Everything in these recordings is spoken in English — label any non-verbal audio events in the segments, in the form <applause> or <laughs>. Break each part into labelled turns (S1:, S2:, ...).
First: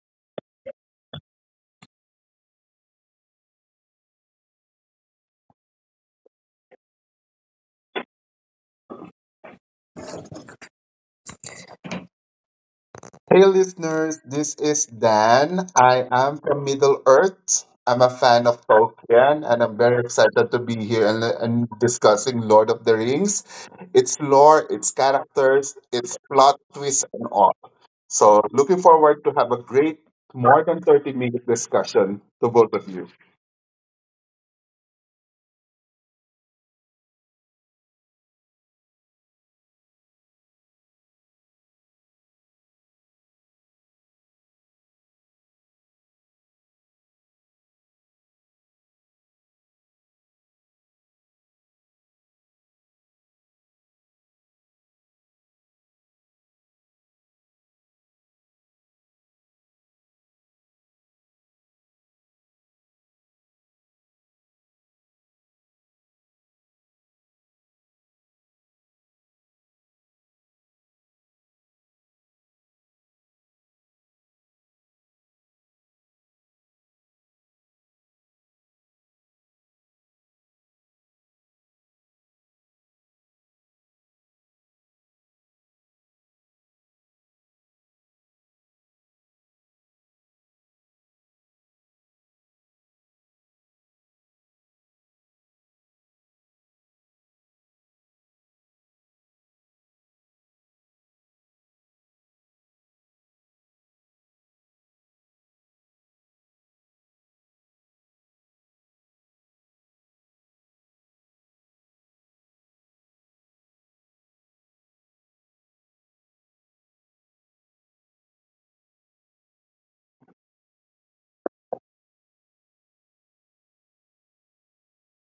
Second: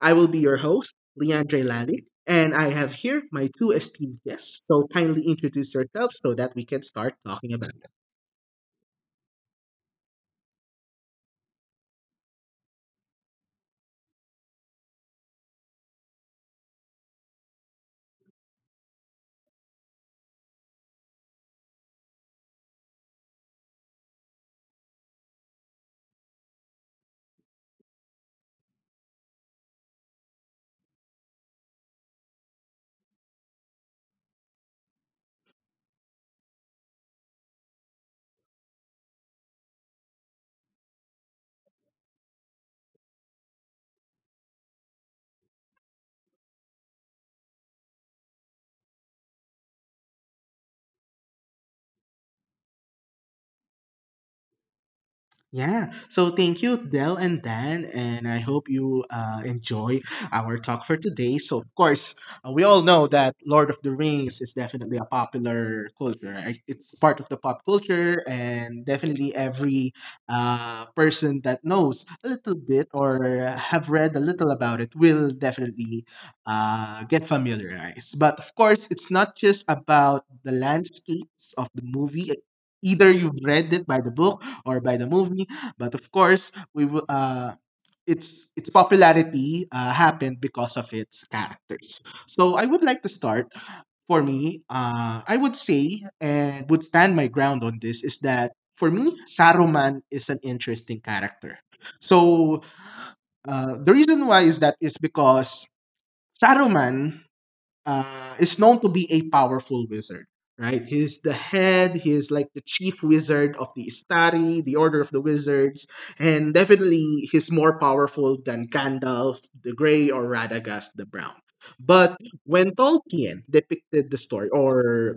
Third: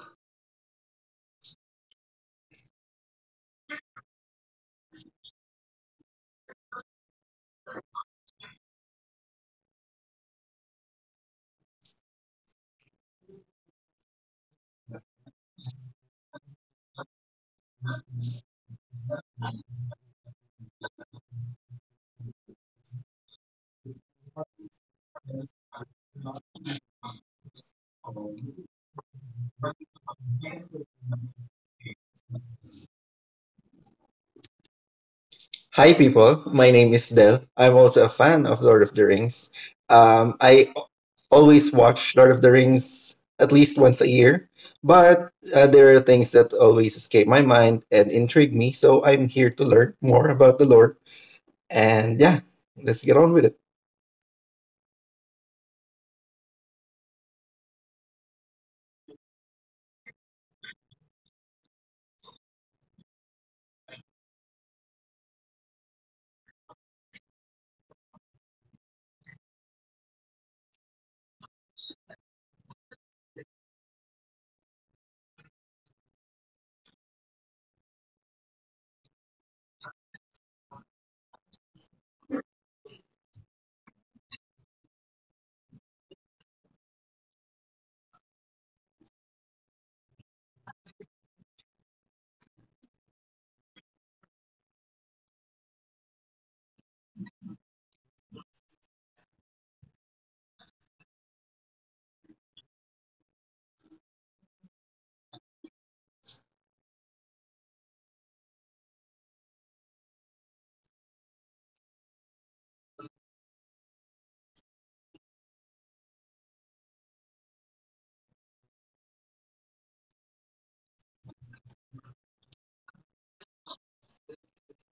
S1: I will be your host, Leandre Lalick, and I have here my two esteemed guests. So, kindly introduce yourselves so that we can start talking about.
S2: Hey listeners, this is Dan. I am from Middle Earth. I'm a fan of Tolkien and I'm very excited to be here and discussing Lord of the Rings. Its lore, its characters, its plot twists and all. So looking forward to have a great more than 30 minute discussion to both of you.
S3: Hi, people. My name is Del. I'm also a fan of Lord of the Rings. I always watch Lord of the Rings at least once a year, but there are things that always escape my mind and intrigue me. So I'm here to learn more about the lore. And yeah, let's get on with it.
S1: Yeah. So thank you, Del and Dan, and I hope you enjoy our talk for today. So of course, we all know that Lord of the Rings is definitely a popular culture, right? It's part of the pop culture, and definitely every person that knows a little bit or have read a little about it will definitely get familiarized. But of course, it's not just about the landscapes of the movie. Either you've read it by the book or by the movie. But of course, we will. Its popularity happened because of its characters. So I would like to start. For me, I would say and would stand my ground on this is that for me, Saruman is an interesting character. So the reason why is that is because Saruman is known to be a powerful wizard, right? He's the head, he's like the chief wizard of the Istari, the Order of the Wizards, and definitely he's more powerful than Gandalf the Grey or Radagast the Brown. But when Tolkien depicted the story, or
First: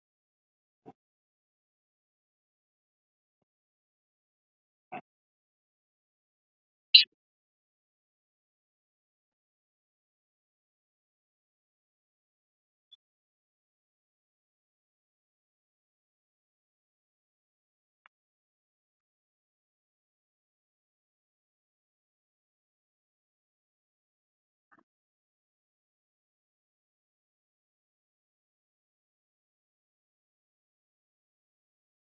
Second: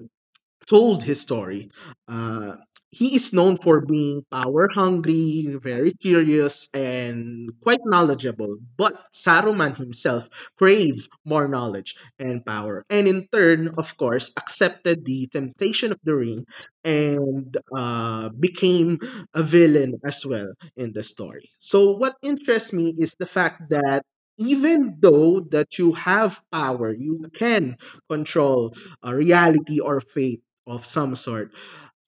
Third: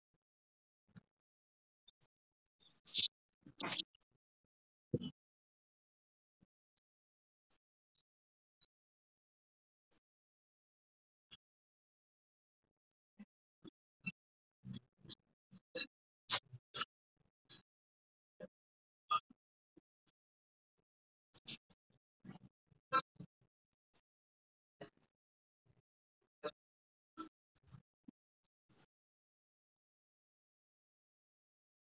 S1: told his story. Uh, he is known for being power hungry, very curious, and quite knowledgeable. But Saruman himself craved more knowledge and power, and in turn, of course, accepted the temptation of the ring and became a villain as well in the story. So, what interests me is the fact that even though that you have power you can control reality or fate of some sort.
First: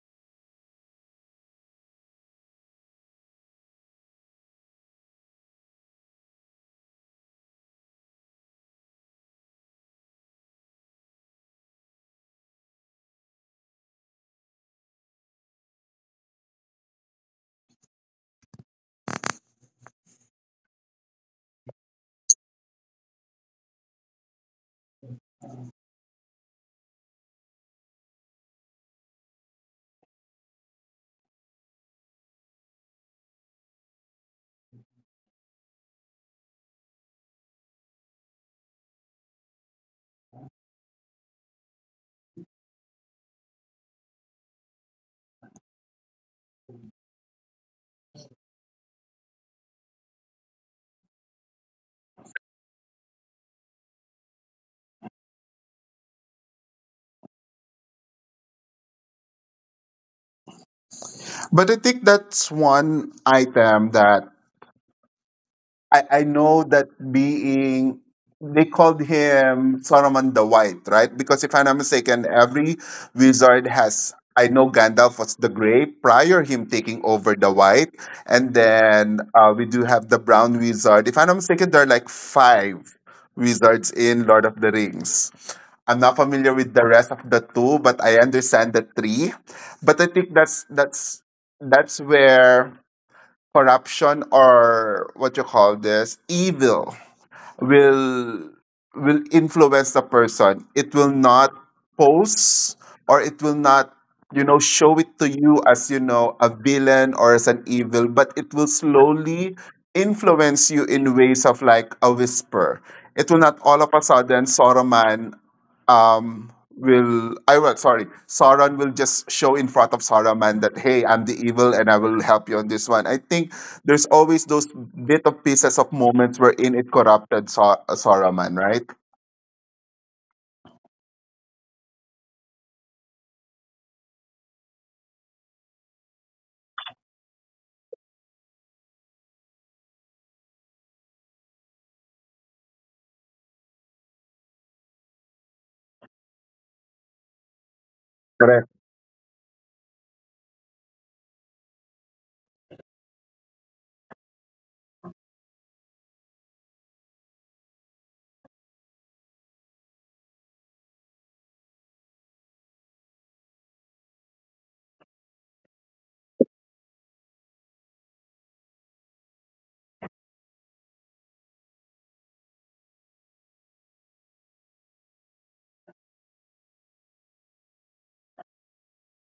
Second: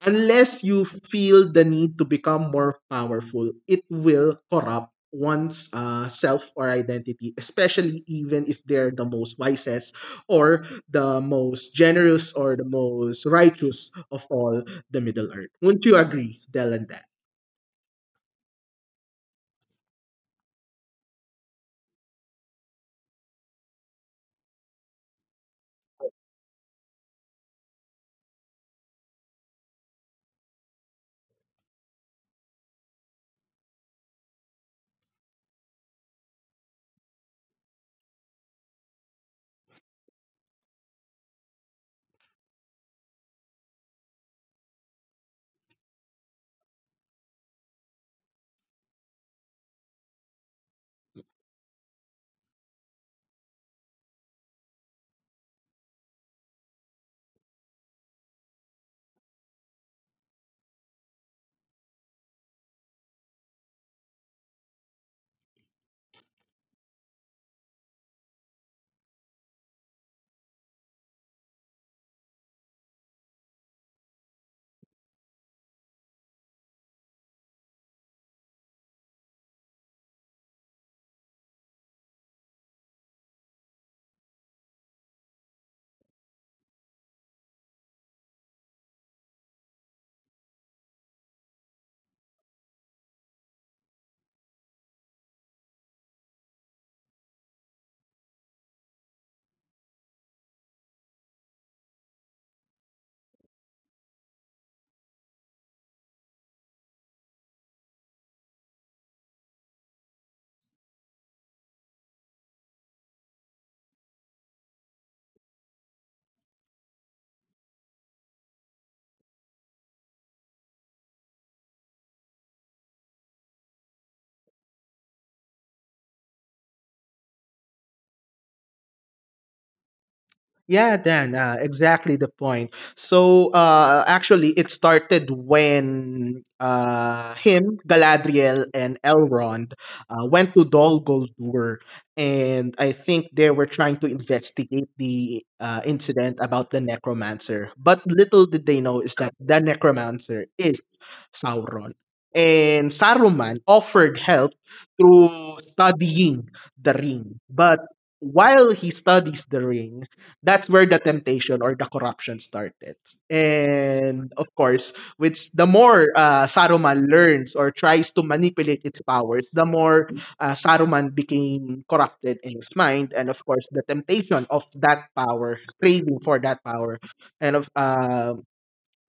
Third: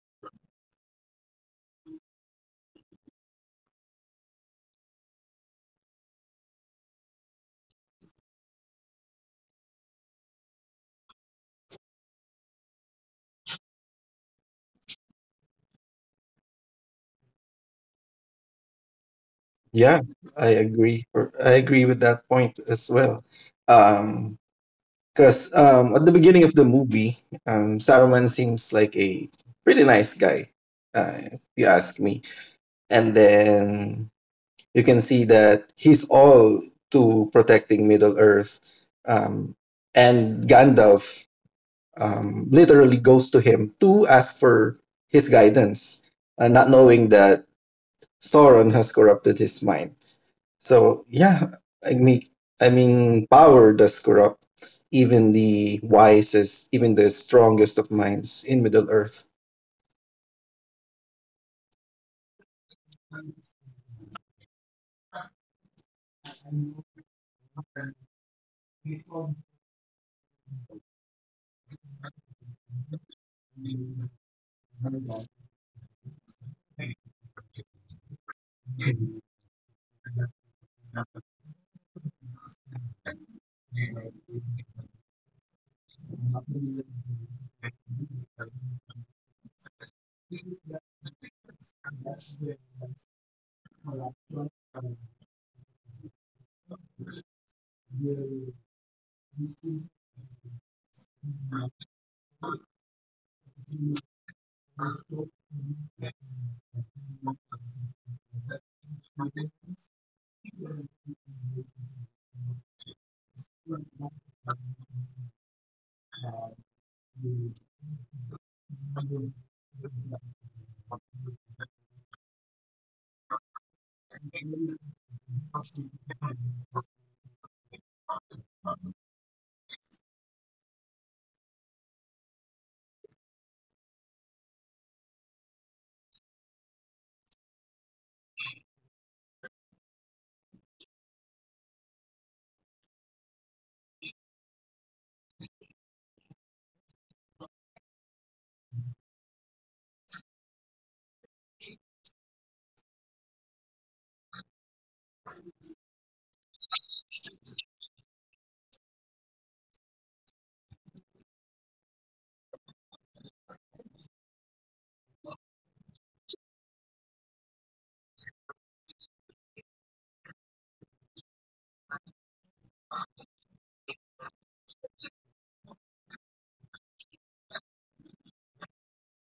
S1: Unless you feel the need to become more powerful, it will corrupt one's self or identity, especially even if they're the most wisest or the most generous or the most righteous of all the Middle Earth. Wouldn't you agree, Del and Dan?
S3: Yeah, I agree. I agree with that point as well. Um, Because at the beginning of the movie, Saruman seems like a pretty nice guy, if you ask me, and then you can see that he's all to protecting Middle Earth. Um, and Gandalf literally goes to him to ask for his guidance, not knowing that Sauron has corrupted his mind. So yeah, I mean, I mean, power does corrupt even the wisest, even the strongest of minds in Middle Earth.
S2: But I think that's one item that I know that being they called him Saruman the White, right? Because if I'm not mistaken, every wizard has, I know Gandalf was the Gray prior him taking over the White, and then we do have the Brown wizard. If I'm not mistaken, there are like five wizards in Lord of the Rings. I'm not familiar with the rest of the two, but I understand the three. But I think that's where corruption or what you call this evil will will influence the person. It will not pose, or it will not, you know, show it to you as, you know, a villain or as an evil, but it will slowly influence you in ways of like a whisper. It will not all of a sudden Saruman, um, will, I will, sorry, Sauron will just show in front of Saruman that, hey, I'm the evil and I will help you on this one. I think there's always those bit of pieces of moments wherein it corrupted Saruman, right?
S1: Yeah, Dan, exactly the point. Actually, it started when him, Galadriel, and Elrond went to Dol Guldur, and I think they were trying to investigate the incident about the necromancer. But little did they know is that the necromancer is Sauron. And Saruman offered help through studying the ring, but while he studies the ring, that's where the temptation or the corruption started. And of course, which the more Saruman learns or tries to manipulate its powers, the more Saruman became corrupted in his mind. And of course, the temptation of that power, craving for that power, and of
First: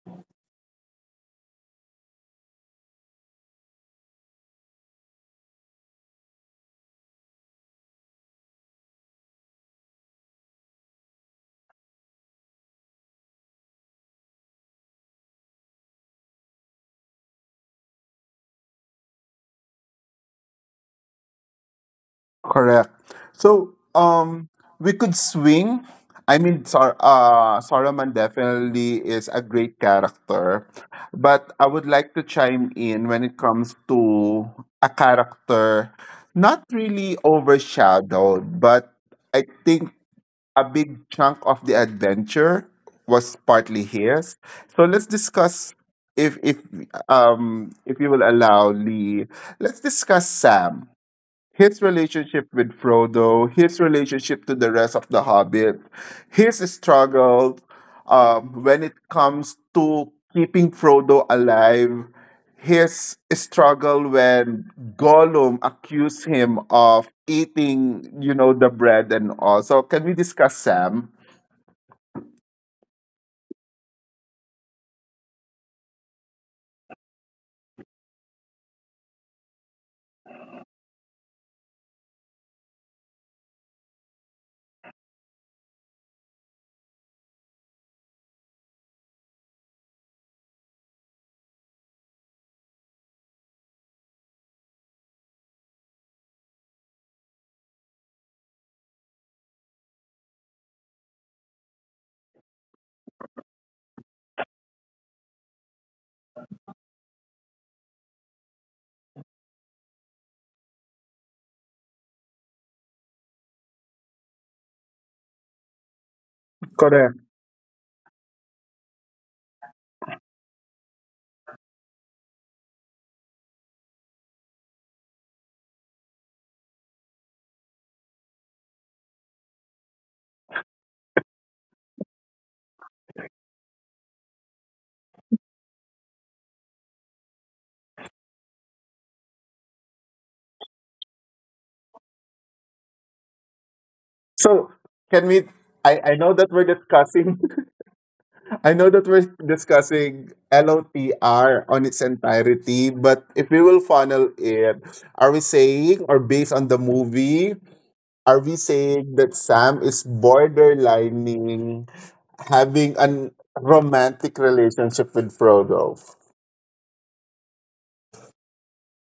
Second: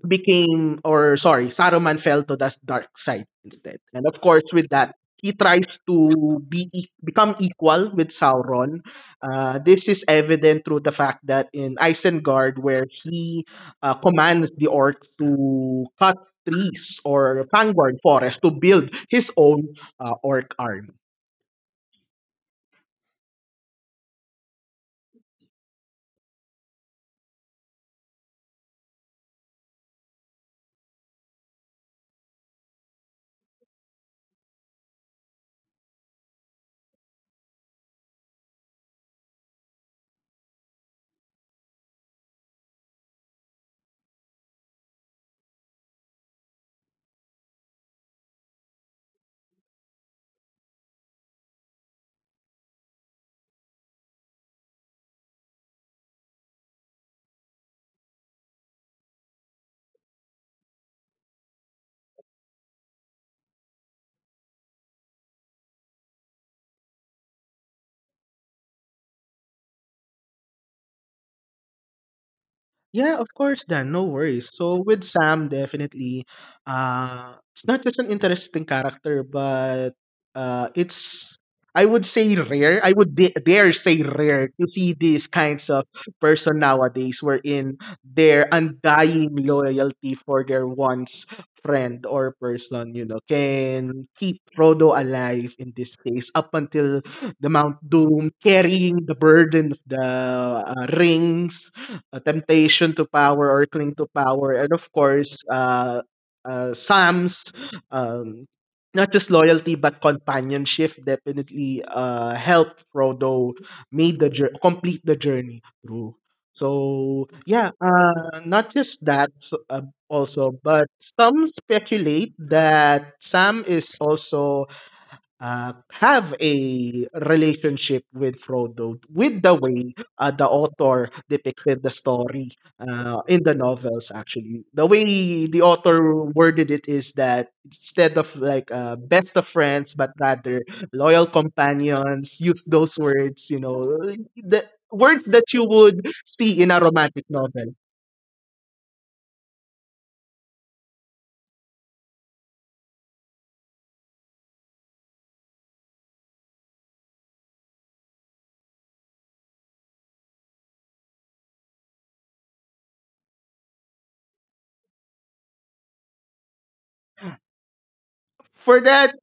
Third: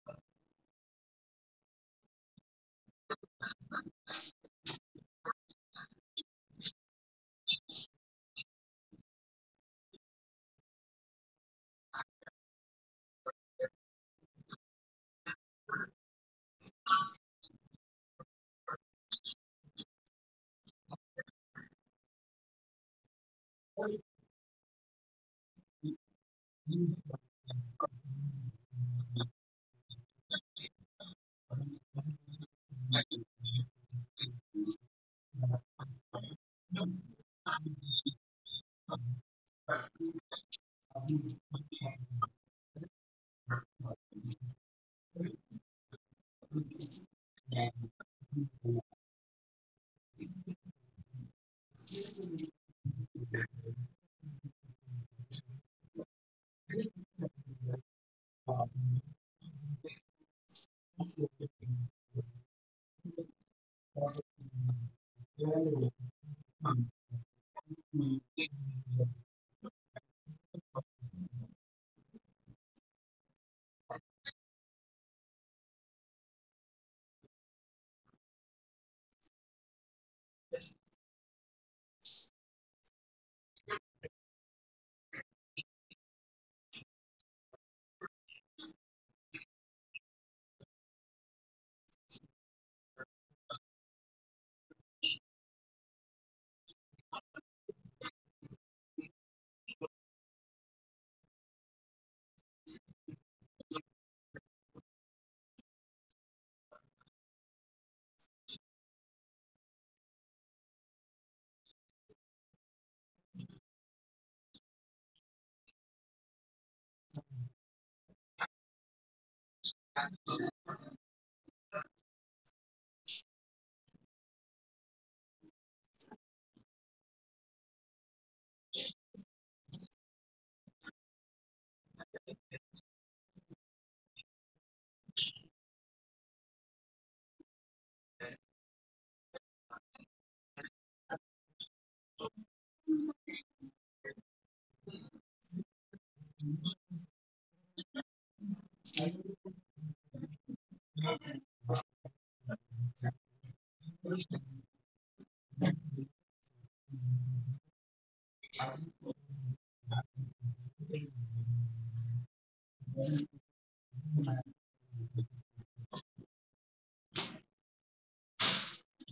S1: became or sorry, Saruman fell to the dark side instead. And of course with that he tries to become equal with Sauron. This is evident through the fact that in Isengard, where he commands the orcs to cut trees or Fangorn forest to build his own orc army.
S2: Correct. So, we could swing. I mean, Saruman definitely is a great character, but I would like to chime in when it comes to a character not really overshadowed, but I think a big chunk of the adventure was partly his. So let's discuss, if if you will allow, Lee, let's discuss Sam, his relationship with Frodo, his relationship to the rest of the Hobbit, his struggle when it comes to keeping Frodo alive, his struggle when Gollum accused him of eating, you know, the bread and all. So can we discuss Sam?
S1: Yeah, of course, Dan. No worries. So with Sam, definitely, it's not just an interesting character, but it's I would say rare. I would dare say rare to see these kinds of person nowadays, wherein their undying loyalty for their once friend or person, you know, can keep Frodo alive in this case up until the Mount Doom, carrying the burden of the rings, a temptation to power or cling to power, and of course, Sam's um, not just loyalty but companionship definitely helped Frodo complete the journey through. So
S2: Correct.
S1: yeah, not just that also, but some speculate that Sam is also have a relationship with Frodo with the way the author depicted the story in the novels. Actually, the way the author worded it is that instead of like best of friends, but rather loyal companions. Use those words, you know, the
S2: So
S1: words
S2: can
S1: that
S2: we?
S1: you would
S2: I know that
S1: see in
S2: we're
S1: a romantic
S2: discussing.
S1: novel.
S2: <laughs> I know that we're discussing LOTR on its entirety, but if we will funnel it, are we saying, or based on the movie, are we saying that Sam is borderlining having an romantic relationship with Frodo?
S1: For that,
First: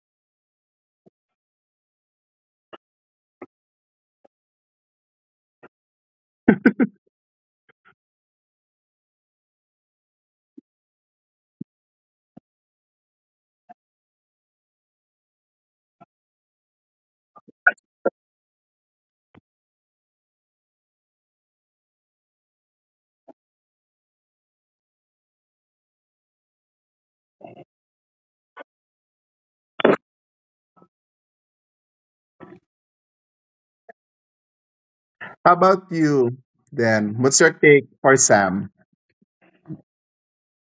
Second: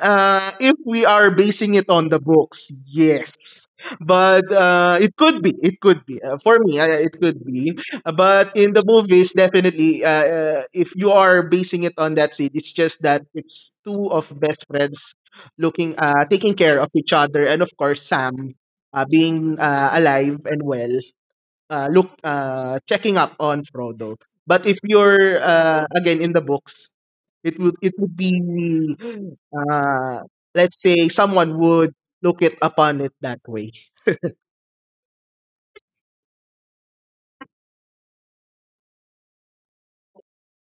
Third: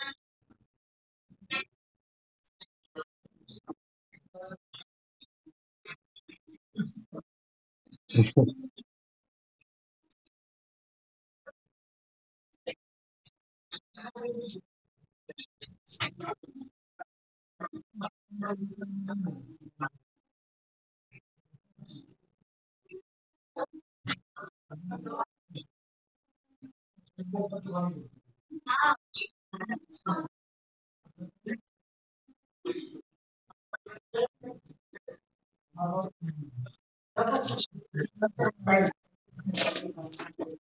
S1: if we are basing it on the books, yes. But it could be, it could be. For me, it could be. But in the movies, definitely, if you are basing it on that seed, it's just that it's two of best friends taking care of each other, and of course, Sam being alive and well look checking up on Frodo. But if you're again in the books, it would be uh, let's say someone would look it upon it that way.
S2: How about you, Dan? What's your take for Sam?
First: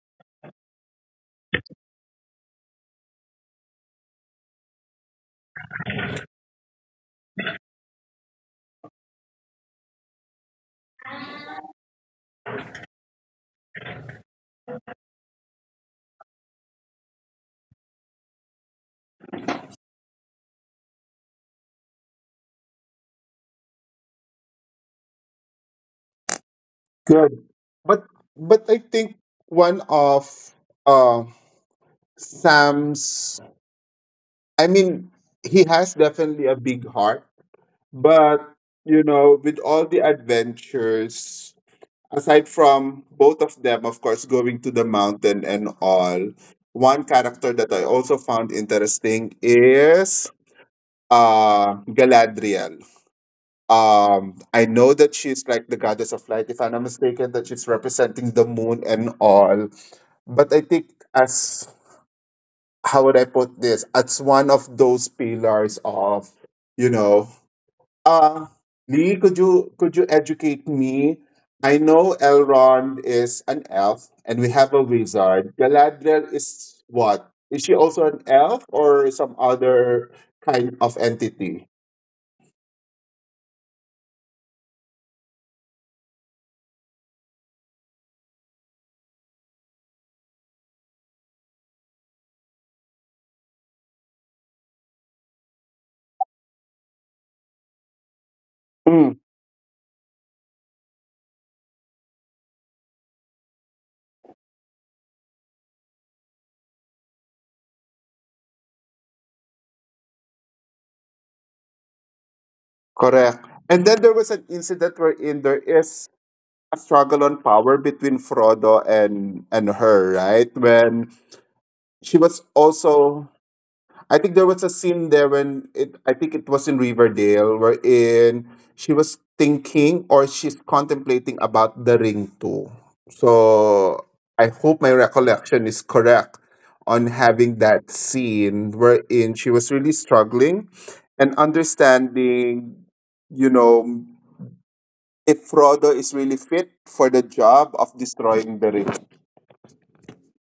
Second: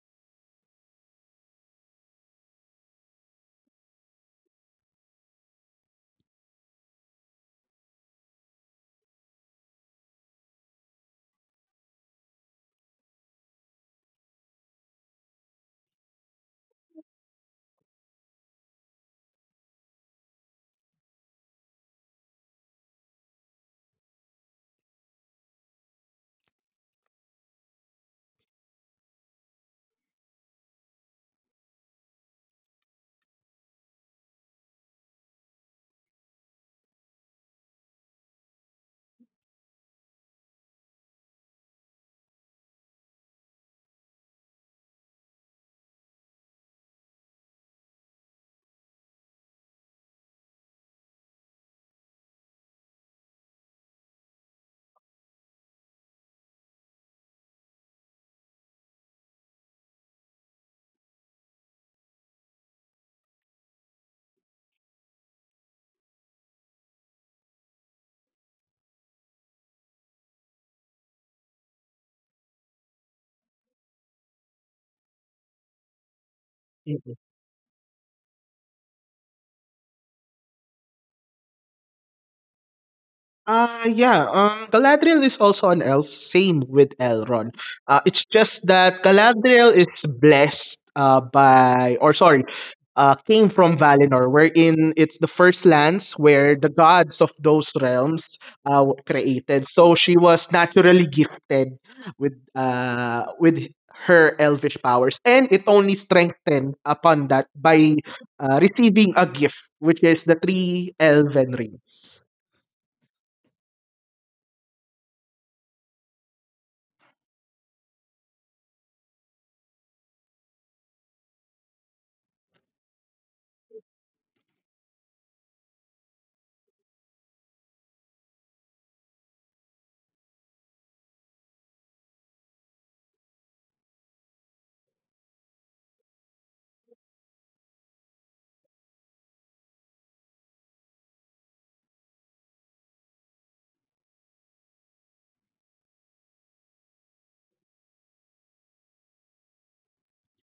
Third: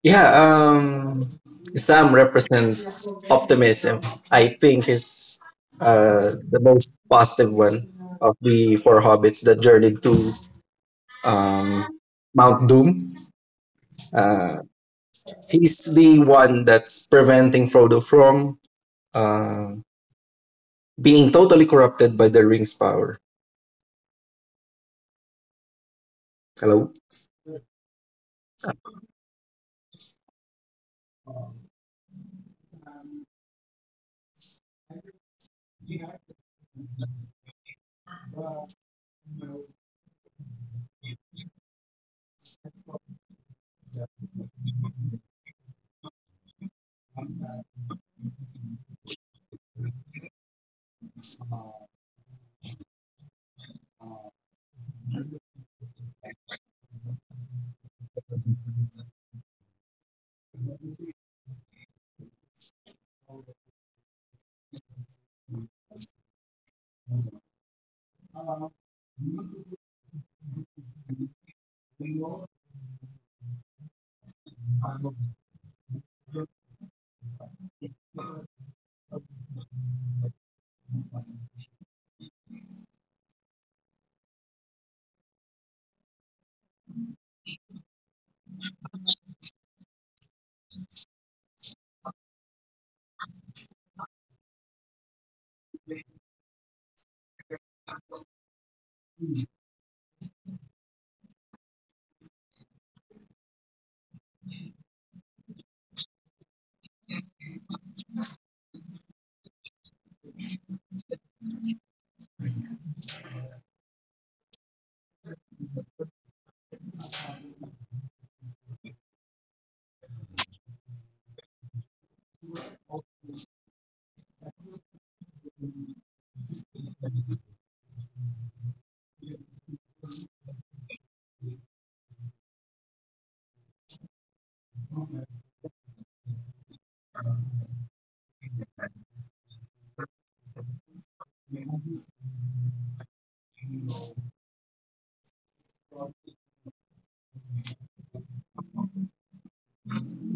S3: yeah um Sam represents optimism. I think is the most positive one of the four hobbits that journeyed to um Mount Doom. uh he's the one that's preventing Frodo from uh, being totally corrupted by the ring's power. Hello?
S2: Good, but but I think one of uh Sam's, I mean, he has definitely a big heart, but you know, with all the adventures, aside from both of them, of course, going to the mountain and all, one character that I also found interesting is Galadriel. I know that she's like the goddess of light, if I'm not mistaken, that she's representing the moon and all. But I think as, how would I put this? It's one of those pillars of, you know, uh, Lee, could you educate me? I know Elrond is an elf, and we have a wizard. Galadriel is what? Is she also an elf or some other kind of entity?
S1: Yeah, Galadriel is also an elf, same with Elrond. It's just that Galadriel is blessed by or sorry, came from Valinor wherein it's the first lands where the gods of those realms were
S2: Hmm.
S1: created. So she was naturally gifted with her elvish powers and it only strengthened upon that by receiving a gift which is the three elven rings.
S2: Correct. And then there was an incident wherein there is a struggle on power between Frodo and her, right? When she was also, I think there was a scene there when it, I think it was in Riverdale wherein she was thinking, or she's contemplating about the ring too. So I hope my recollection is correct on having that scene wherein she was really struggling and understanding, you know, if Frodo is really fit for the job of destroying the ring.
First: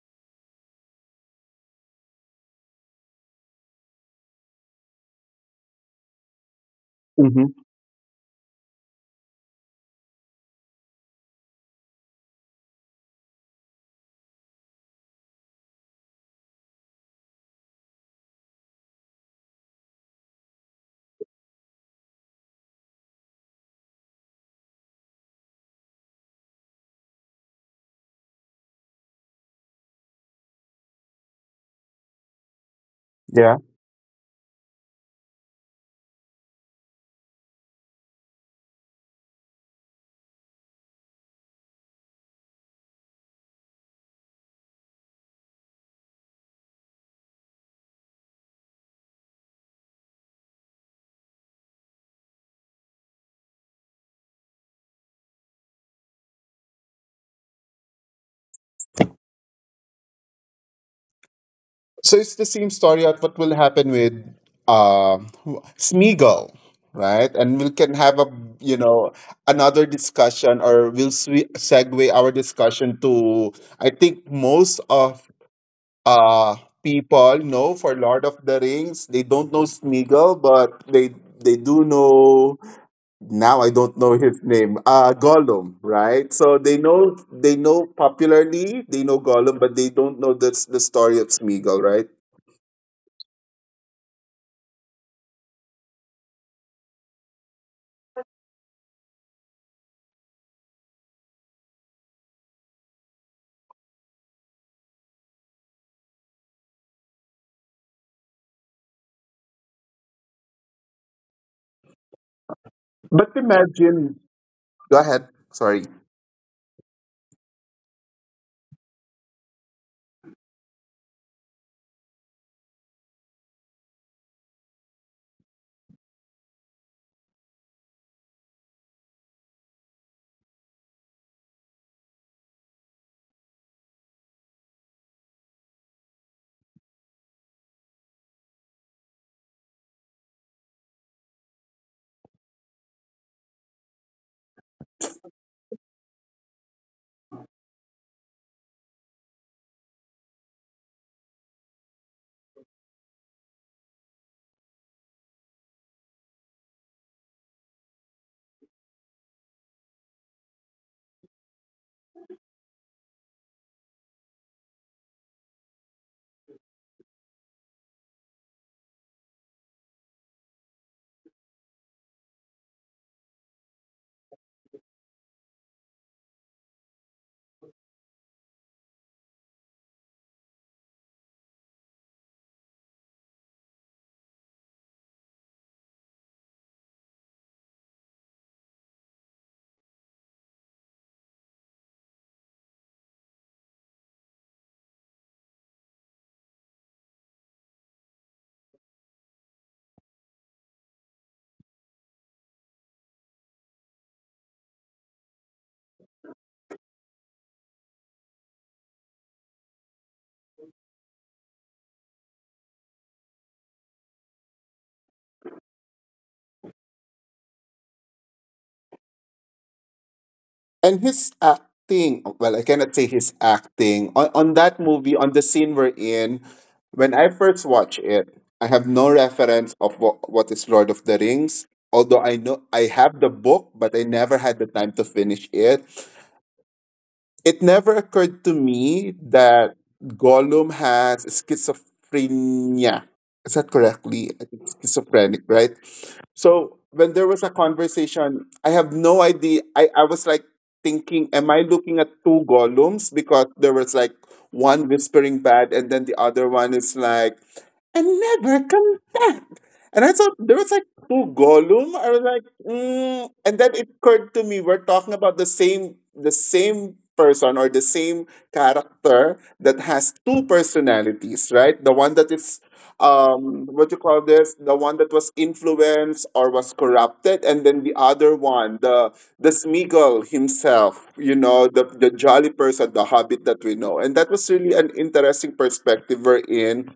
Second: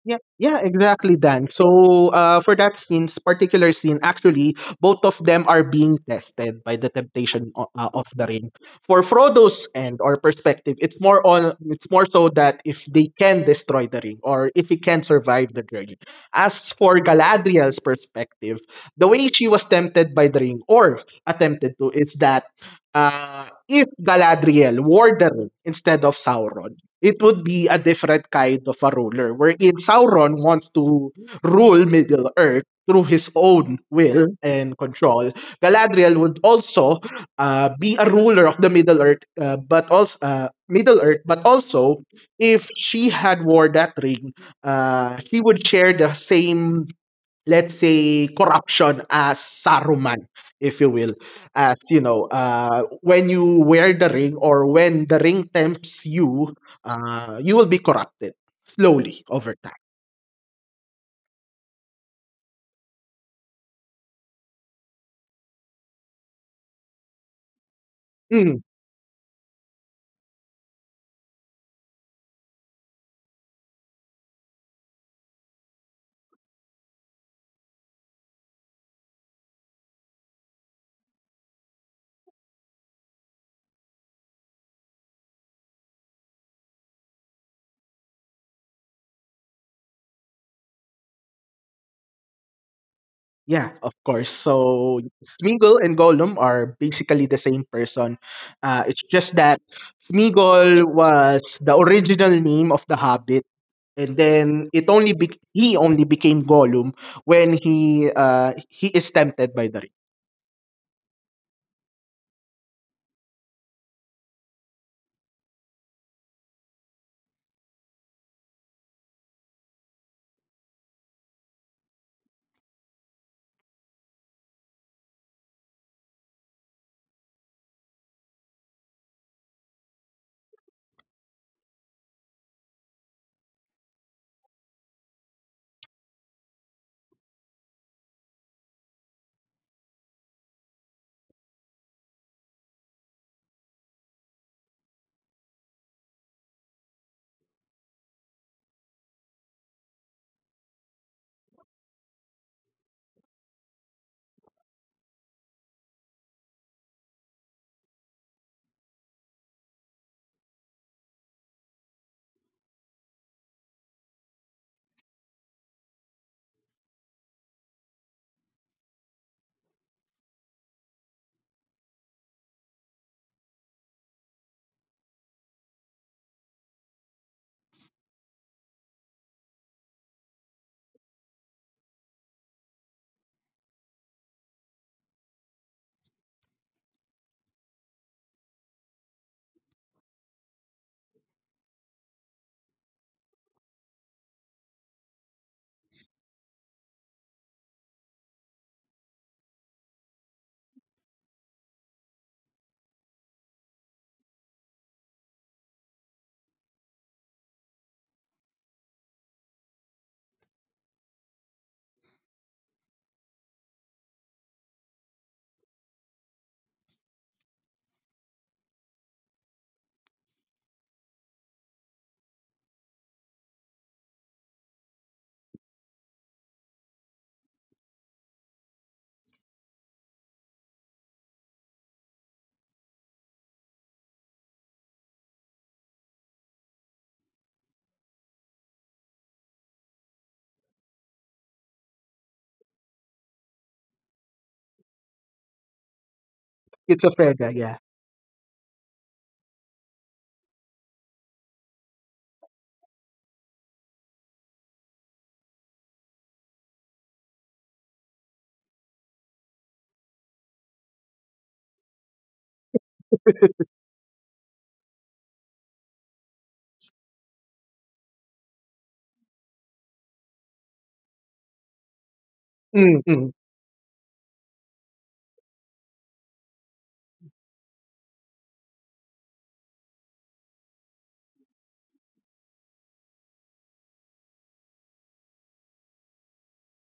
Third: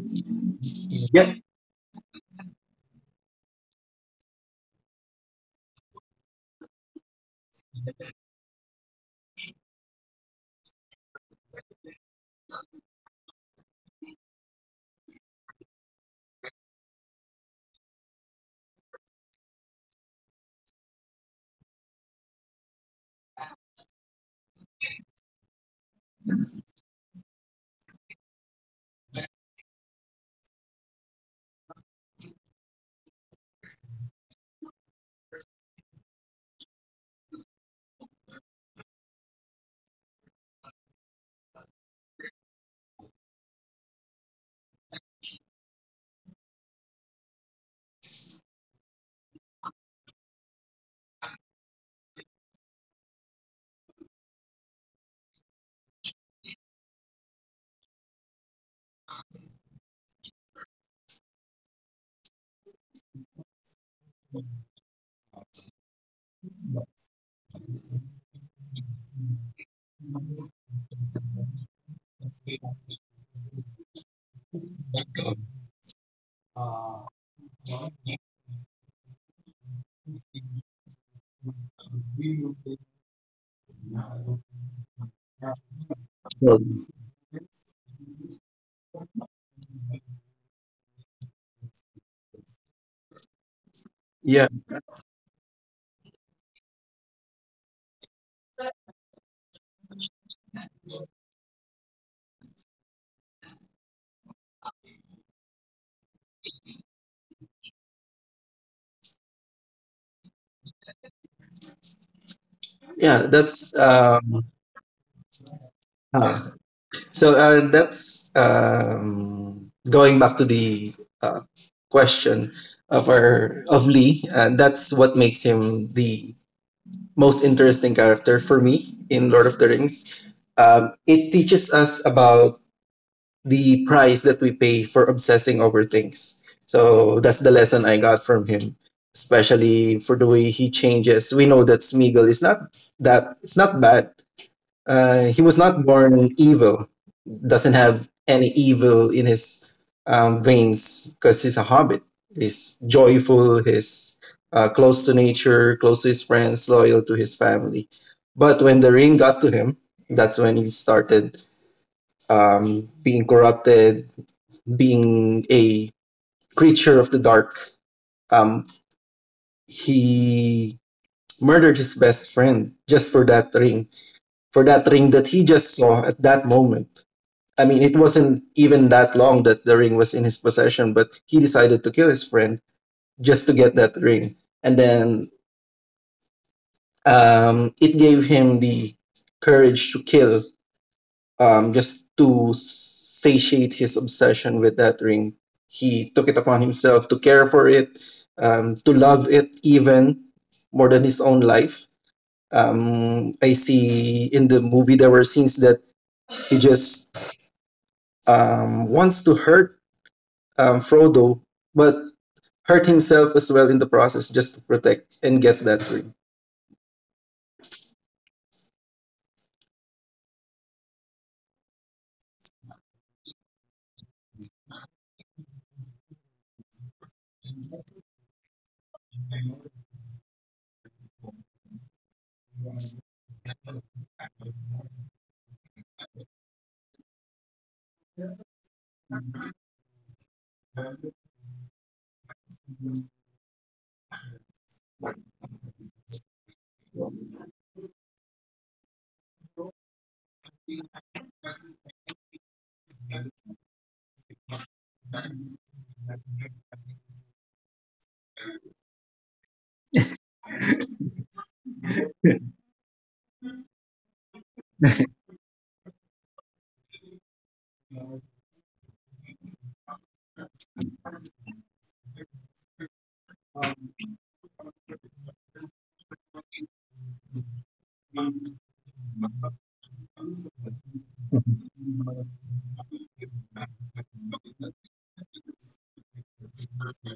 S1: Yeah, yeah, exactly,
S3: Yeah.
S1: Dan. So, for that scene, particular scene, actually, both of them are being tested by the
S2: Hmm.
S1: temptation of the ring. For Frodo's end or perspective, it's more on, it's more so that if they can destroy the ring or if he can survive the journey. As for Galadriel's perspective, the way she was tempted by the ring or attempted to is that. If Galadriel wore the ring instead of Sauron, it would be a different kind of a ruler, wherein Sauron wants to rule Middle Earth through his
S2: Yeah.
S1: own will and control. Galadriel would also be a ruler of the Middle Earth, but also Middle Earth, but also if she had wore that ring, she would share the same let's say corruption as Saruman, if you will, as you know, when you wear the ring or when the ring tempts you, you will be corrupted slowly over time.
S2: So it's the same story of what will happen with uh, Smeagol, right? And we can have a,
S1: Mm,
S2: you know, another discussion, or we'll segue our discussion to, I think most of uh people know for Lord of the Rings they don't know Smeagol, but they do know, now I don't know his name. Uh, Gollum, right? So
S3: Well,
S2: they know, they know popularly, they know Gollum, but they don't know the story of Smeagol, right?
S1: yeah, of course.
S3: yeah.
S1: So Smeagol and Gollum are basically the same person. It's just that Smeagol was the original name of the Hobbit. And then he only became Gollum when he is tempted by the.
S3: yeah
S2: But
S3: that's
S2: imagine, go ahead, sorry.
S3: uh, So that's going back to the uh, question of our of Lee. That's what makes him the most interesting character for me in Lord of the Rings. It teaches us about the price that we pay for obsessing over things. So that's the lesson I got from him, especially for the way he changes. We know that Smeagol is not, that it's not bad. He was not born evil, doesn't have any evil in his veins, because he's a hobbit. He's joyful, he's close to nature, close to his friends, loyal to his family. But when the ring got to him, that's when he started being corrupted, being a creature of the dark. Um, he murdered his best friend just for that ring that he just saw at that moment. I mean, it wasn't even that long that the ring was in his possession, but he decided to kill his friend just to get that ring. And then it gave him the courage to kill, just to satiate his obsession with that ring. He took it upon himself to care for it, to love it even more than his own life. I see in the movie there were scenes that he just wants to hurt Frodo, but hurt himself as well in the process just to protect and get that ring.
S2: And his acting, well, I cannot say his acting. On that movie, on the scene we're in, when I first watch it, I have no reference of what is Lord of the Rings. Although I know I have the book, but I never had the time to finish it. It never occurred to me that Gollum has schizophrenia. Is that correctly? I think schizophrenic, right? So when there was
S1: Schizophrenia,
S2: a
S1: yeah.
S2: conversation, I have no idea. I was like thinking, am I looking at two Gollums? Because there was like one whispering bad, and then the other one is like, and never come back. And I thought there was like to Gollum, I was like, mm, and then it occurred to me we're talking about the same person or the same character that has two personalities, right? The one that is,
S1: Mm, mm,
S2: what you call this, the one that was influenced or was corrupted, and then the other one, the Smeagol himself, you know, the jolly person, the hobbit that we know. And that was really an interesting perspective we're in,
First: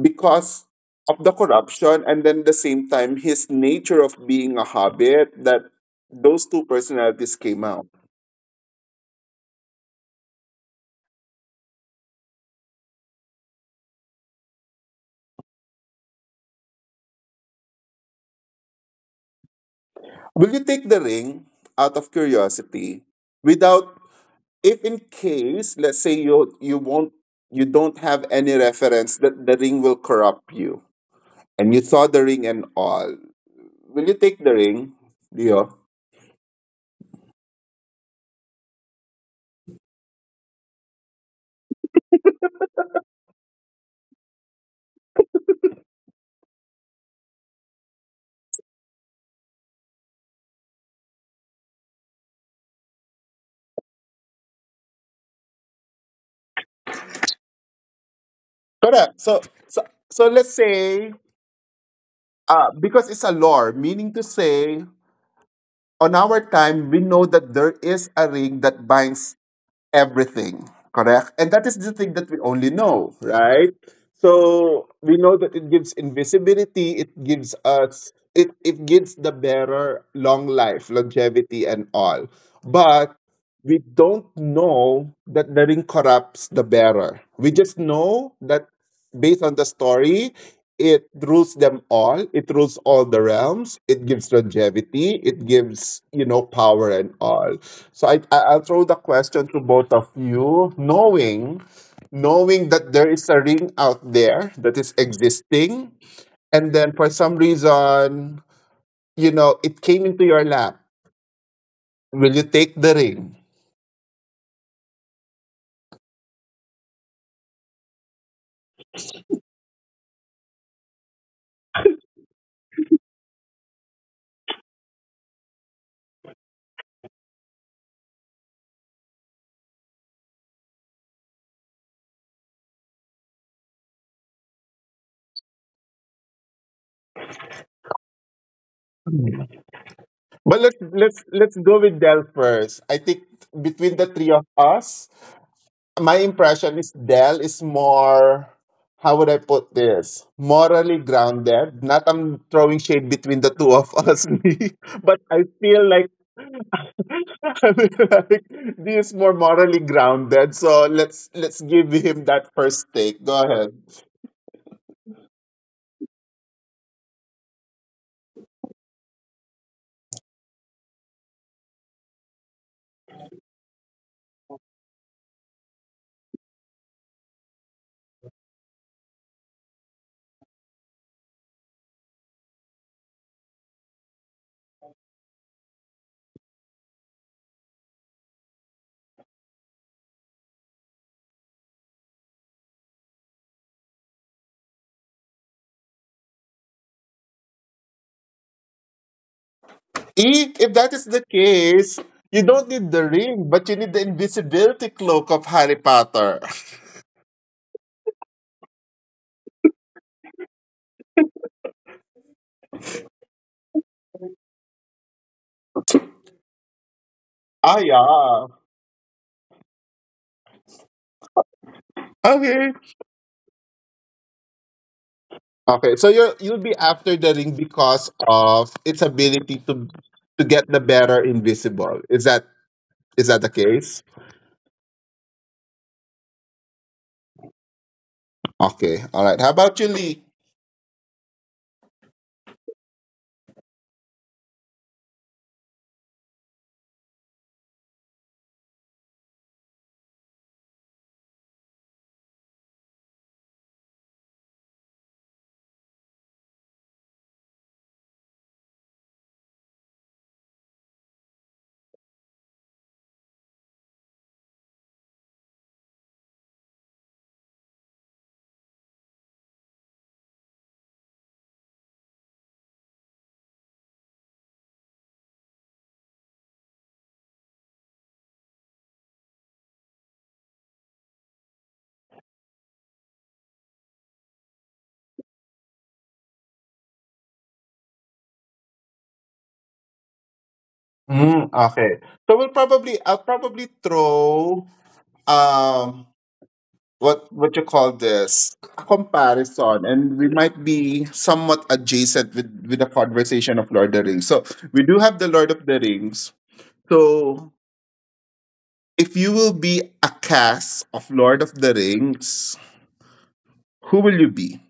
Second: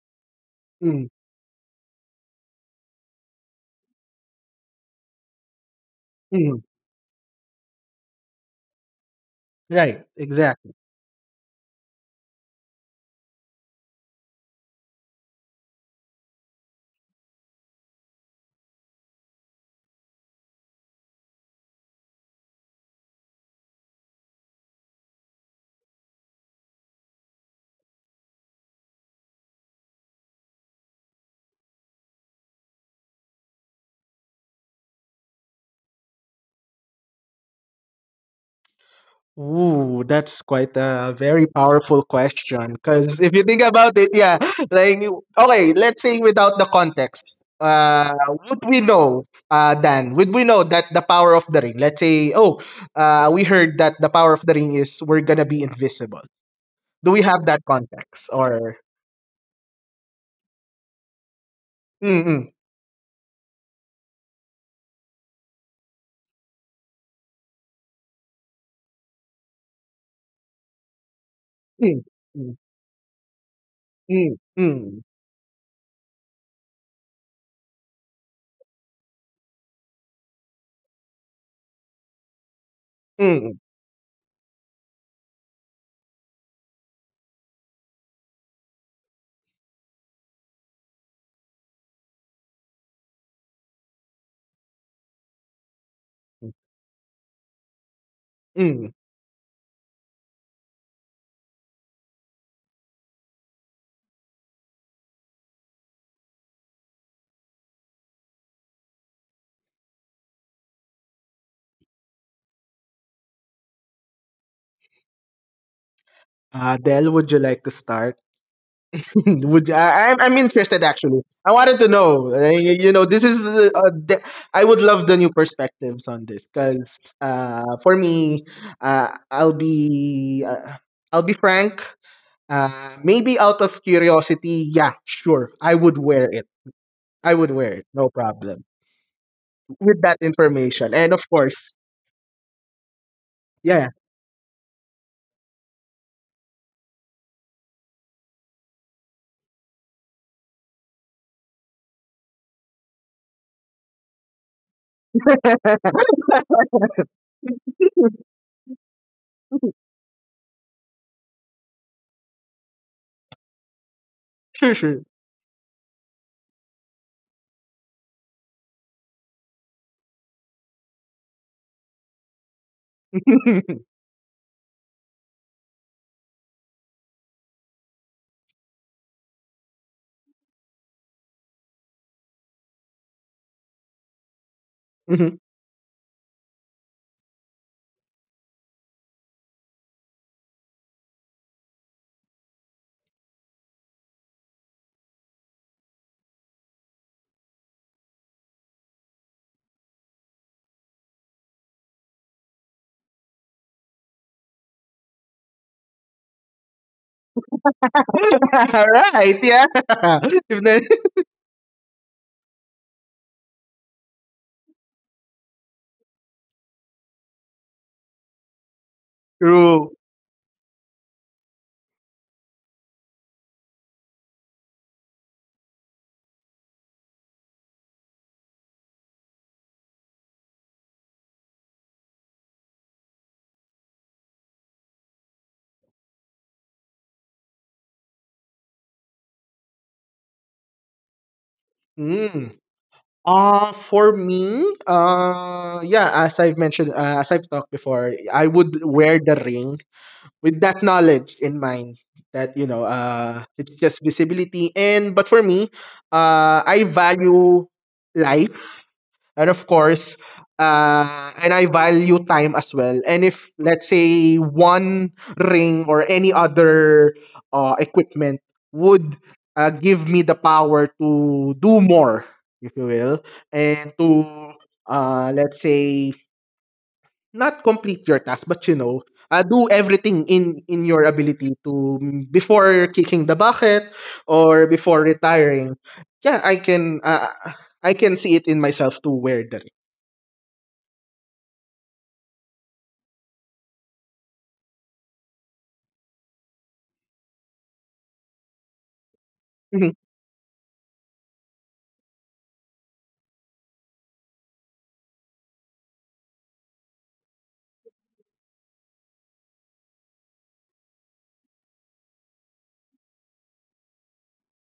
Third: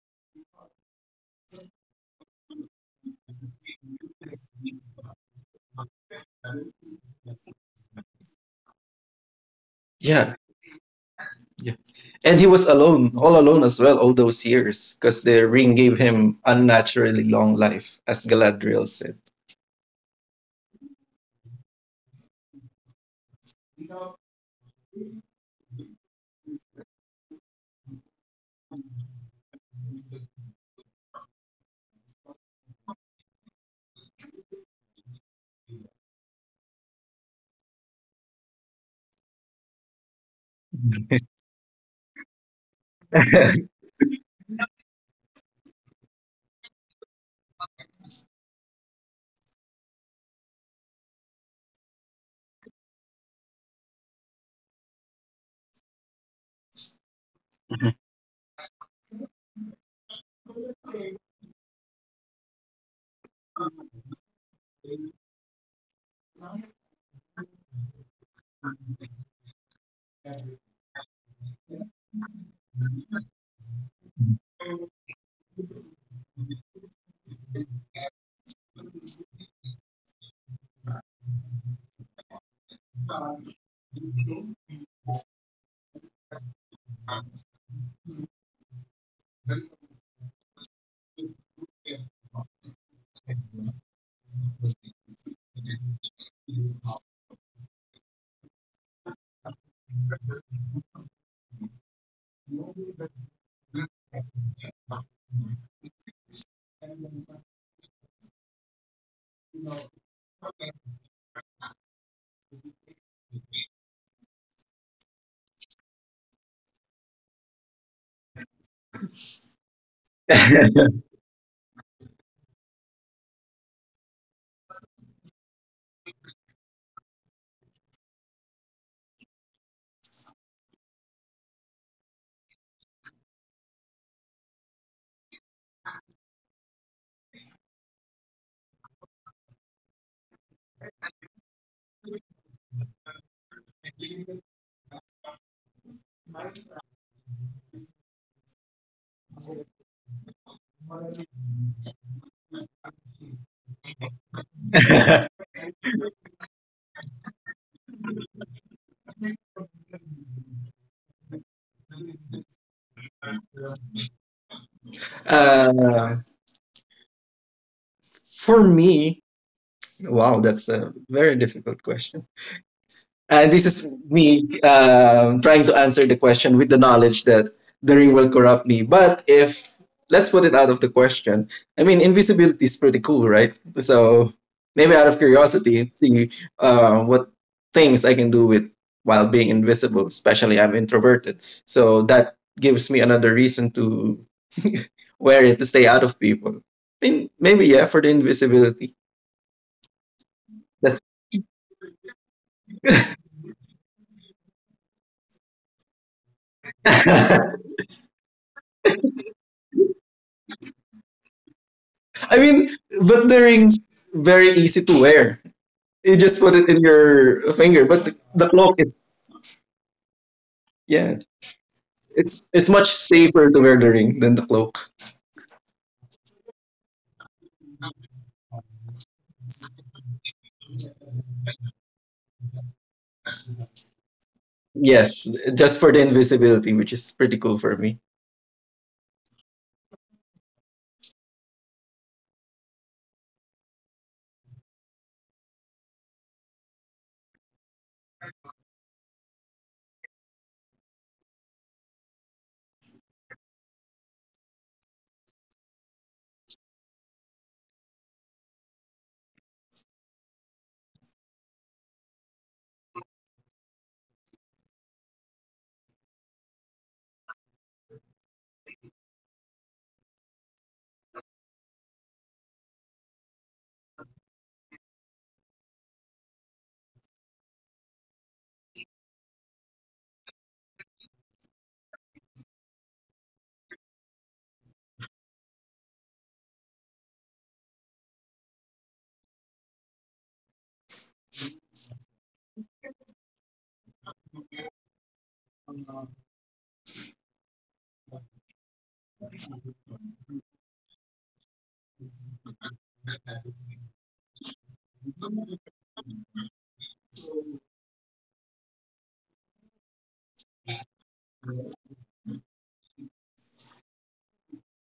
S2: because
S1: mm,
S2: of the corruption and then the same time his nature of being a hobbit that those
S1: mm.
S2: two personalities came out.
S1: Right,
S3: Yeah,
S1: exactly.
S3: yeah. And he was alone, all alone as well, all those years, because the ring gave him unnaturally long life, as Galadriel said.
S2: Will you take the ring out of curiosity without, if in case, let's say, you won't, you don't have any reference that the ring will corrupt you and you saw the ring and all. Will you take the ring, Leo?
S1: Ooh, that's quite a very powerful question. Because if you think about it, yeah, <laughs> like, okay, let's say without the context, would we know, Dan, would we know that the power of the ring, let's say, oh, we heard that the power of the ring is we're going to be invisible. Do we have that context? Or,
S2: Correct. So so let's say,
S1: mm, mm,
S2: because it's a lore, meaning to say, on our time, we know that there is a ring that binds everything, correct? And that is the
S1: mm,
S2: thing that we
S1: mm,
S2: only know, right?
S1: mm,
S2: So
S1: mm,
S2: we know that it gives invisibility, it gives us, it gives the bearer long life, longevity and all. But
S1: mm.
S2: we don't know that the ring corrupts the bearer. We just know that based on the story, it rules them all. It rules all the realms. It gives longevity. It gives, you know, power and all. So I I'll throw
S1: mm.
S2: the question to both of you, knowing knowing that there is a ring out there that is existing, and then for some reason, you know, it came into your lap. Will you take the ring?
S1: Adele, would you like to start? <laughs> Would you, I'm interested actually. I wanted to know. You, you know, this is. I would love the new perspectives on this because for me, uh, I'll be uh, I'll be frank. Maybe out of curiosity, yeah, sure, I would wear it. I would wear it, no problem. With that
S2: But let's
S1: information, and
S2: let's
S1: of
S2: let's
S1: course,
S2: go with Del first. I think
S1: yeah,
S2: between the three of us, my impression is Dell is more, how would I put this? Morally grounded. Not, I'm throwing shade between the two of us, <laughs> Lee, but
S3: <laughs>
S2: I feel like <laughs> I mean, like, this is more morally grounded. So let's give him that first take. Go ahead.
S1: sure, sure.
S3: uh, for me, wow, that's a very difficult question. And this is
S1: <laughs>
S3: me trying to answer the question with the knowledge that the ring will corrupt me. But if let's put it out of the question, I mean, invisibility is pretty cool, right? So maybe out of
S1: Mhm.
S3: curiosity, see what things I can do with while being invisible. Especially I'm introverted, so that gives me another reason to wear it to stay out of people. I mean, maybe yeah, for the invisibility.
S2: Eek, if
S3: That's,
S2: that is the case, you don't need the ring, but you need the invisibility cloak of Harry Potter. <laughs>
S1: <laughs> All right, yeah. <laughs> If the-
S3: I mean, but the ring's very easy to wear. You just put it in your finger.
S2: Ah
S3: But the
S2: yeah.
S3: cloak, is,
S1: True.
S3: yeah, it's
S2: Okay.
S3: much safer to wear the ring than the cloak.
S2: Okay, so you will, you'll be after the ring because of its ability to get the better invisible. Is that, is that the case?
S3: Yes, just for the invisibility, which is pretty cool for me.
S2: Okay, all right. How about you, Lee?
S1: Mm. For me, yeah, as I've mentioned, as I've talked before, I would wear the ring with that knowledge in mind that, you know, it's just visibility. And, but for me, I value life and of course, and I value time as well. And if, let's say, one ring or any other equipment would give me the power to do more, if you will, and to, let's say, not complete your task, but you know, do everything in your ability to, before kicking the bucket or before retiring, yeah, I can see it in myself to wear the
S2: Mm, okay, so we'll probably, I'll probably throw um what you call this, a comparison,
S1: ring. <laughs>
S2: and we might be somewhat adjacent with the conversation of Lord of the Rings. So we do have the Lord of the Rings. So if you will be a cast of Lord of the Rings, who will you be?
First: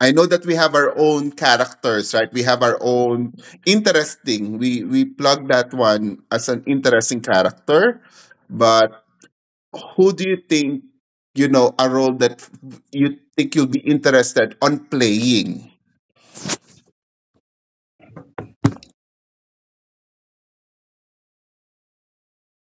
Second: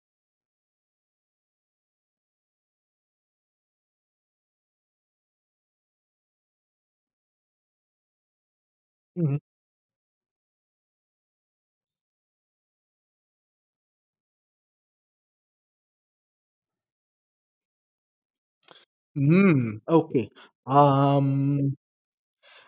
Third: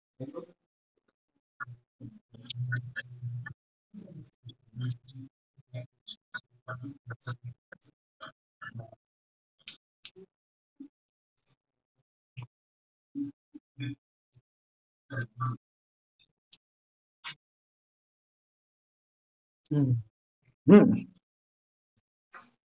S2: I know that we have our own characters, right? We have our own interesting, we plug that one as an interesting character, but
S1: Mhm.
S2: who do you think, you know, a role that you think you'll be interested on playing?
S1: Mm,
S3: Hmm.
S1: okay. Um,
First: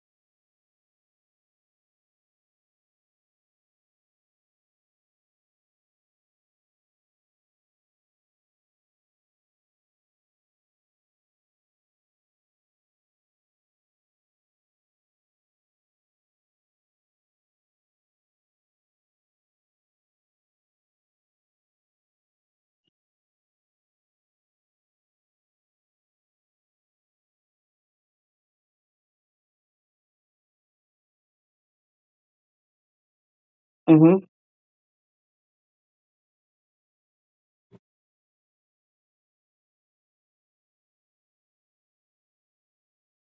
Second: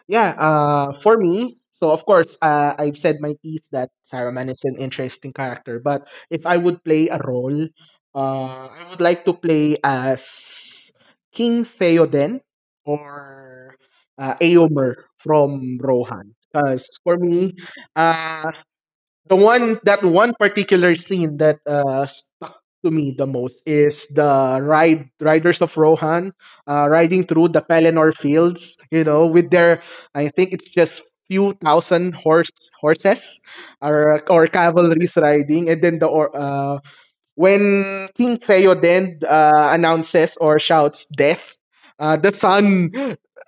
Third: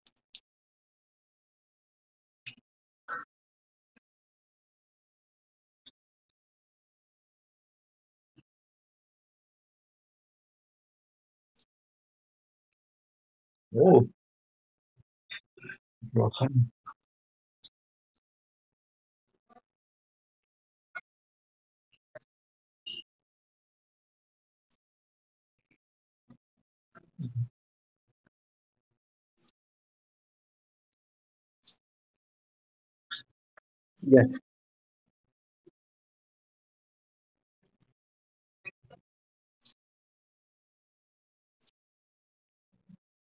S1: yeah, for me, so of course, I've said my piece that Saruman is an interesting character, but if I would play a role, I would like to play as King Theoden or
S3: Oh,
S1: Aomer from Rohan. Because for me, uh. the one particular scene that stuck to me the most is the riders of Rohan riding through the Pelennor fields, you know, with their I think it's just few thousand horses
S3: yeah,
S2: Mm-hmm.
S1: or cavalries riding, and then when King Theoden announces or shouts death, uh, the sun,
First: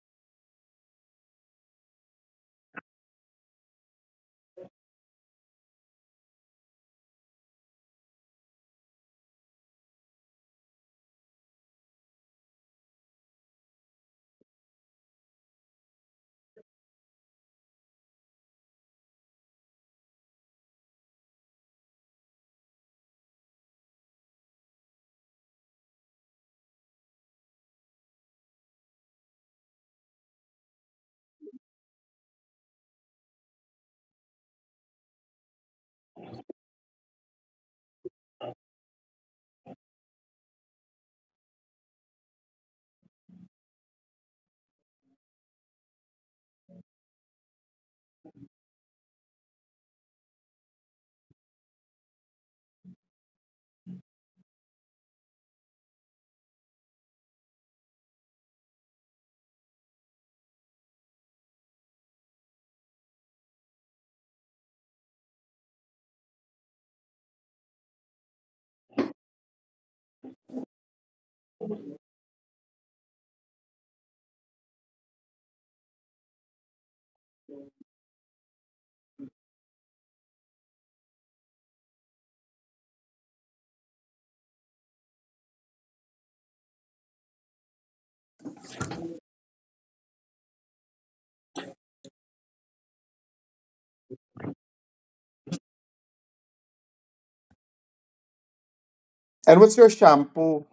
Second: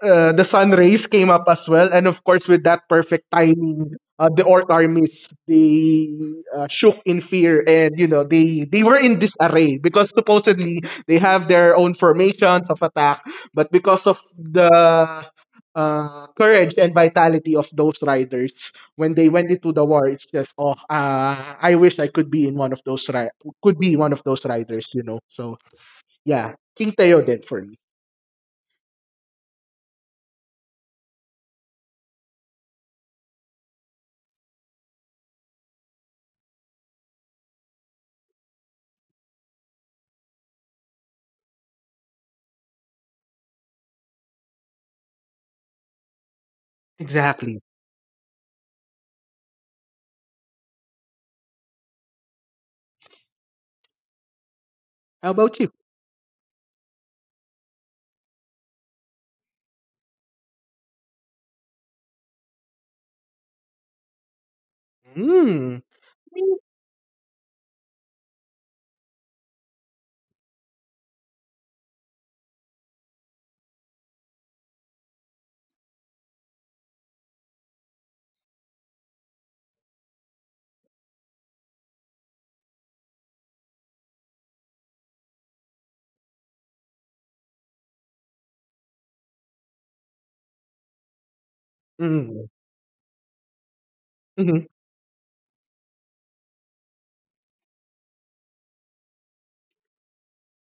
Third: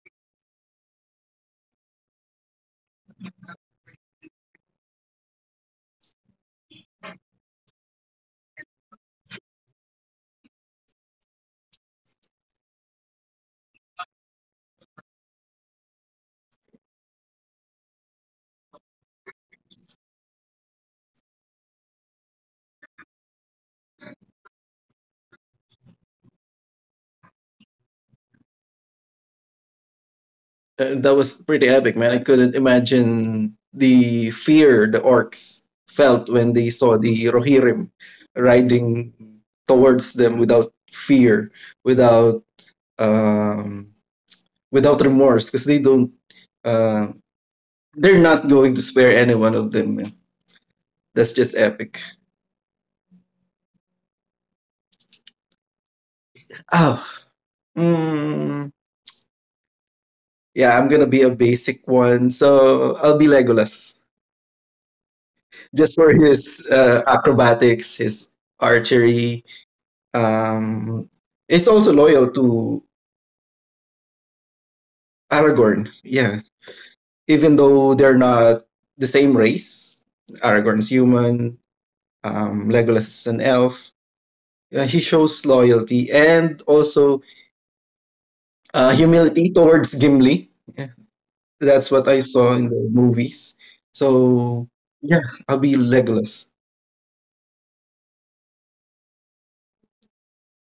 S1: uh, the sun rays came up as well, and of course with that perfect timing, the orc armies they shook in fear, and you know they were in disarray because supposedly they have their own formations of attack, but because of the courage and vitality of those riders when they went into the war, it's just oh, I wish I could be in one of those could be one of those writers, you know. So yeah, King Teo then for me.
S3: that was pretty epic, man. I couldn't imagine the fear the orcs felt when they saw the Rohirrim riding towards them without fear, without um, without remorse, because they don't uh,
S1: Exactly.
S3: they're not going to spare any one of them, man. That's just epic.
S1: How about you?
S3: Oh, mm, yeah, I'm gonna be a basic one, so I'll be Legolas
S1: Mm.
S3: just for his acrobatics, his archery. Um, it's also loyal to Aragorn. Yeah, even though they're not the same race, Aragorn's human. Legolas is an elf. He shows loyalty and also humility towards Gimli. Yeah. That's what I saw
S1: Mm.
S3: in the movies. So
S1: Mhm.
S3: yeah, I'll be Legolas.
S2: And what's your shampoo?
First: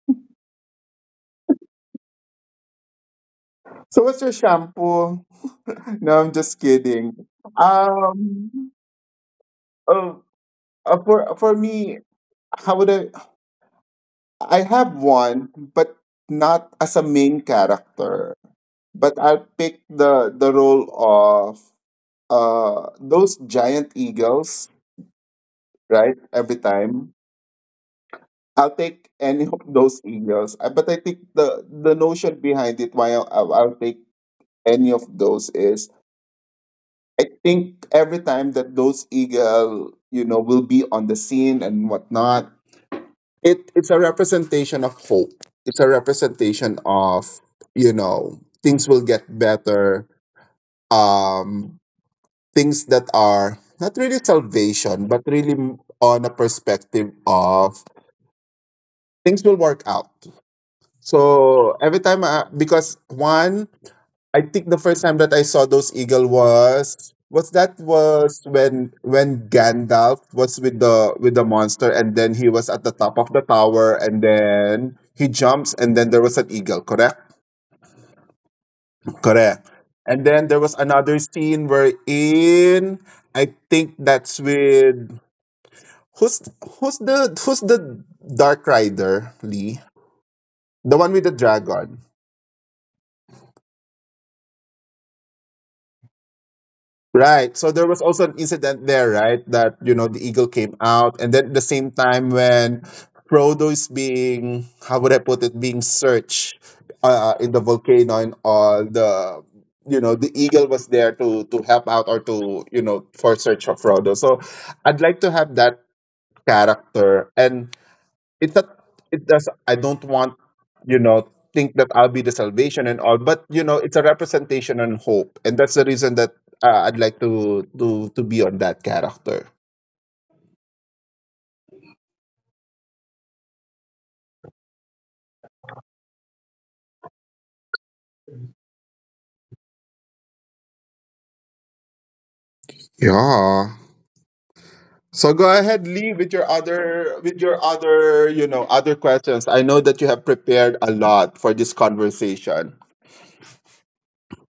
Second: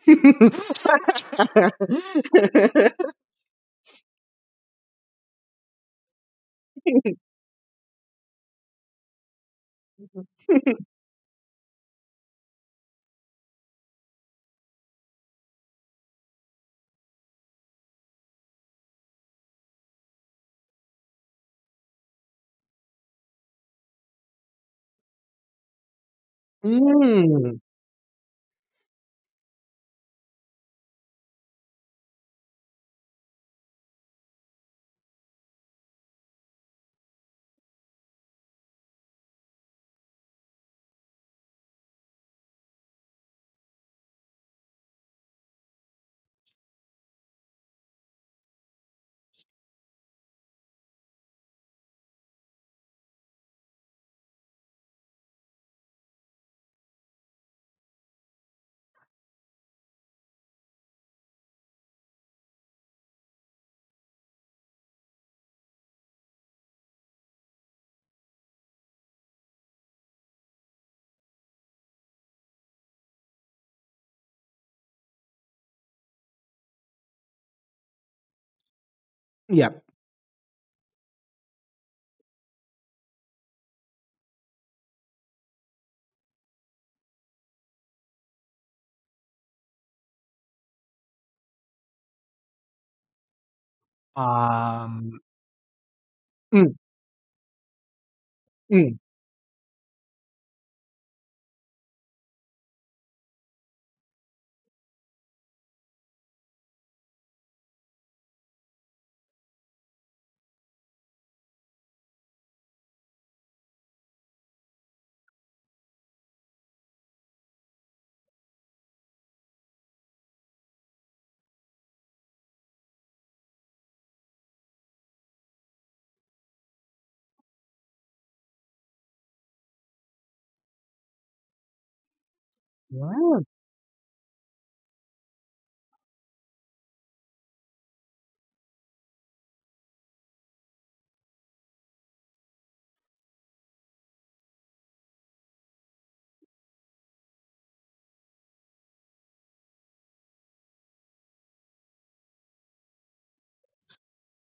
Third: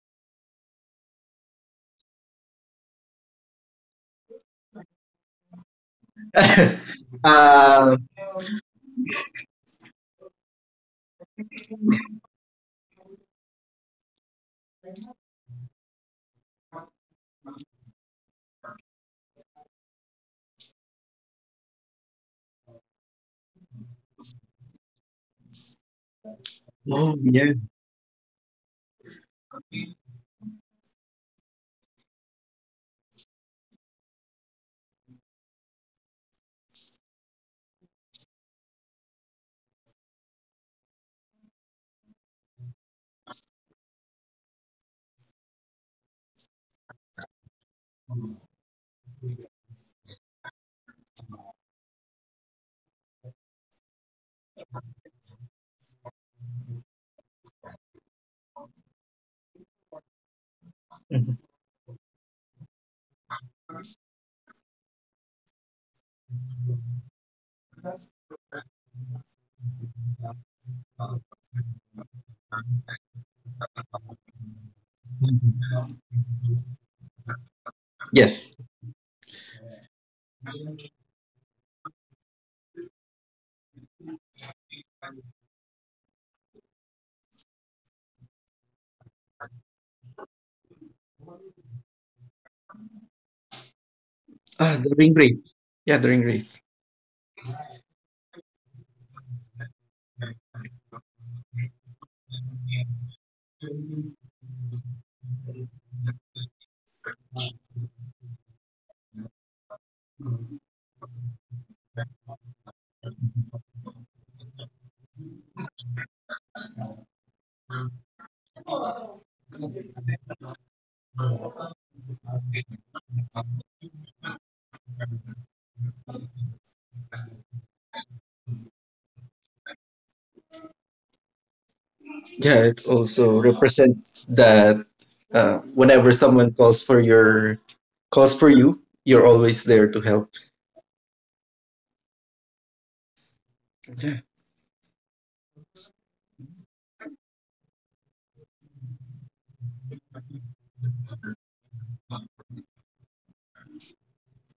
S1: <laughs>
S2: So what's your shampoo? <laughs> No, I'm just kidding.
S3: <laughs> uh,
S2: Um, oh, for me, how would I? I have one, but not as a main character. But I'll pick the role of those giant eagles, right? Every time.
S3: oh
S1: mm.
S3: yeah.
S2: I'll take any of those eagles. But I think the notion behind it why I'll take any of those is, I think every time that those eagle, you know, will be on the scene and whatnot, it it's a representation of hope. It's a representation of, you know, things will get better. Um, things that are not really salvation, but really on a perspective of things will work out. So every time, I, because one, I think the first time that I saw those eagle was that was when Gandalf was with the monster, and then he was at the top of the tower and then he jumps, and then there was an eagle, correct?
S3: Yes.
S2: Correct.
S1: Yep.
S2: And then there was another scene where in I think that's with, who's who's the Dark Rider, Lee? The one with the dragon.
S3: Ah, the ring
S1: Um,
S3: wraith. Yeah, the ring wraith.
S1: Mm.
S2: Right. So there was also an incident
S1: Mm.
S2: there, right? That, you know, the eagle came out. And then at the same time, when Frodo is being, how would I put it, being searched, in the volcano and all, the, you know, the eagle was there to help out, or to, you know, for search of Frodo. So I'd like to have that character. And it's not, it does, I don't want, you know, think that I'll be the salvation and all, but you know, it's a representation and hope. And that's the reason that, I'd like to be on that character.
S3: Yeah, it also
S1: yeah.
S3: represents that whenever someone calls for your, calls for you, you're always there to help.
S2: Yeah,
S3: Yeah.
S2: so go ahead, Lee, with your other, with your other, you know, other questions. I know that you have prepared a lot for this conversation.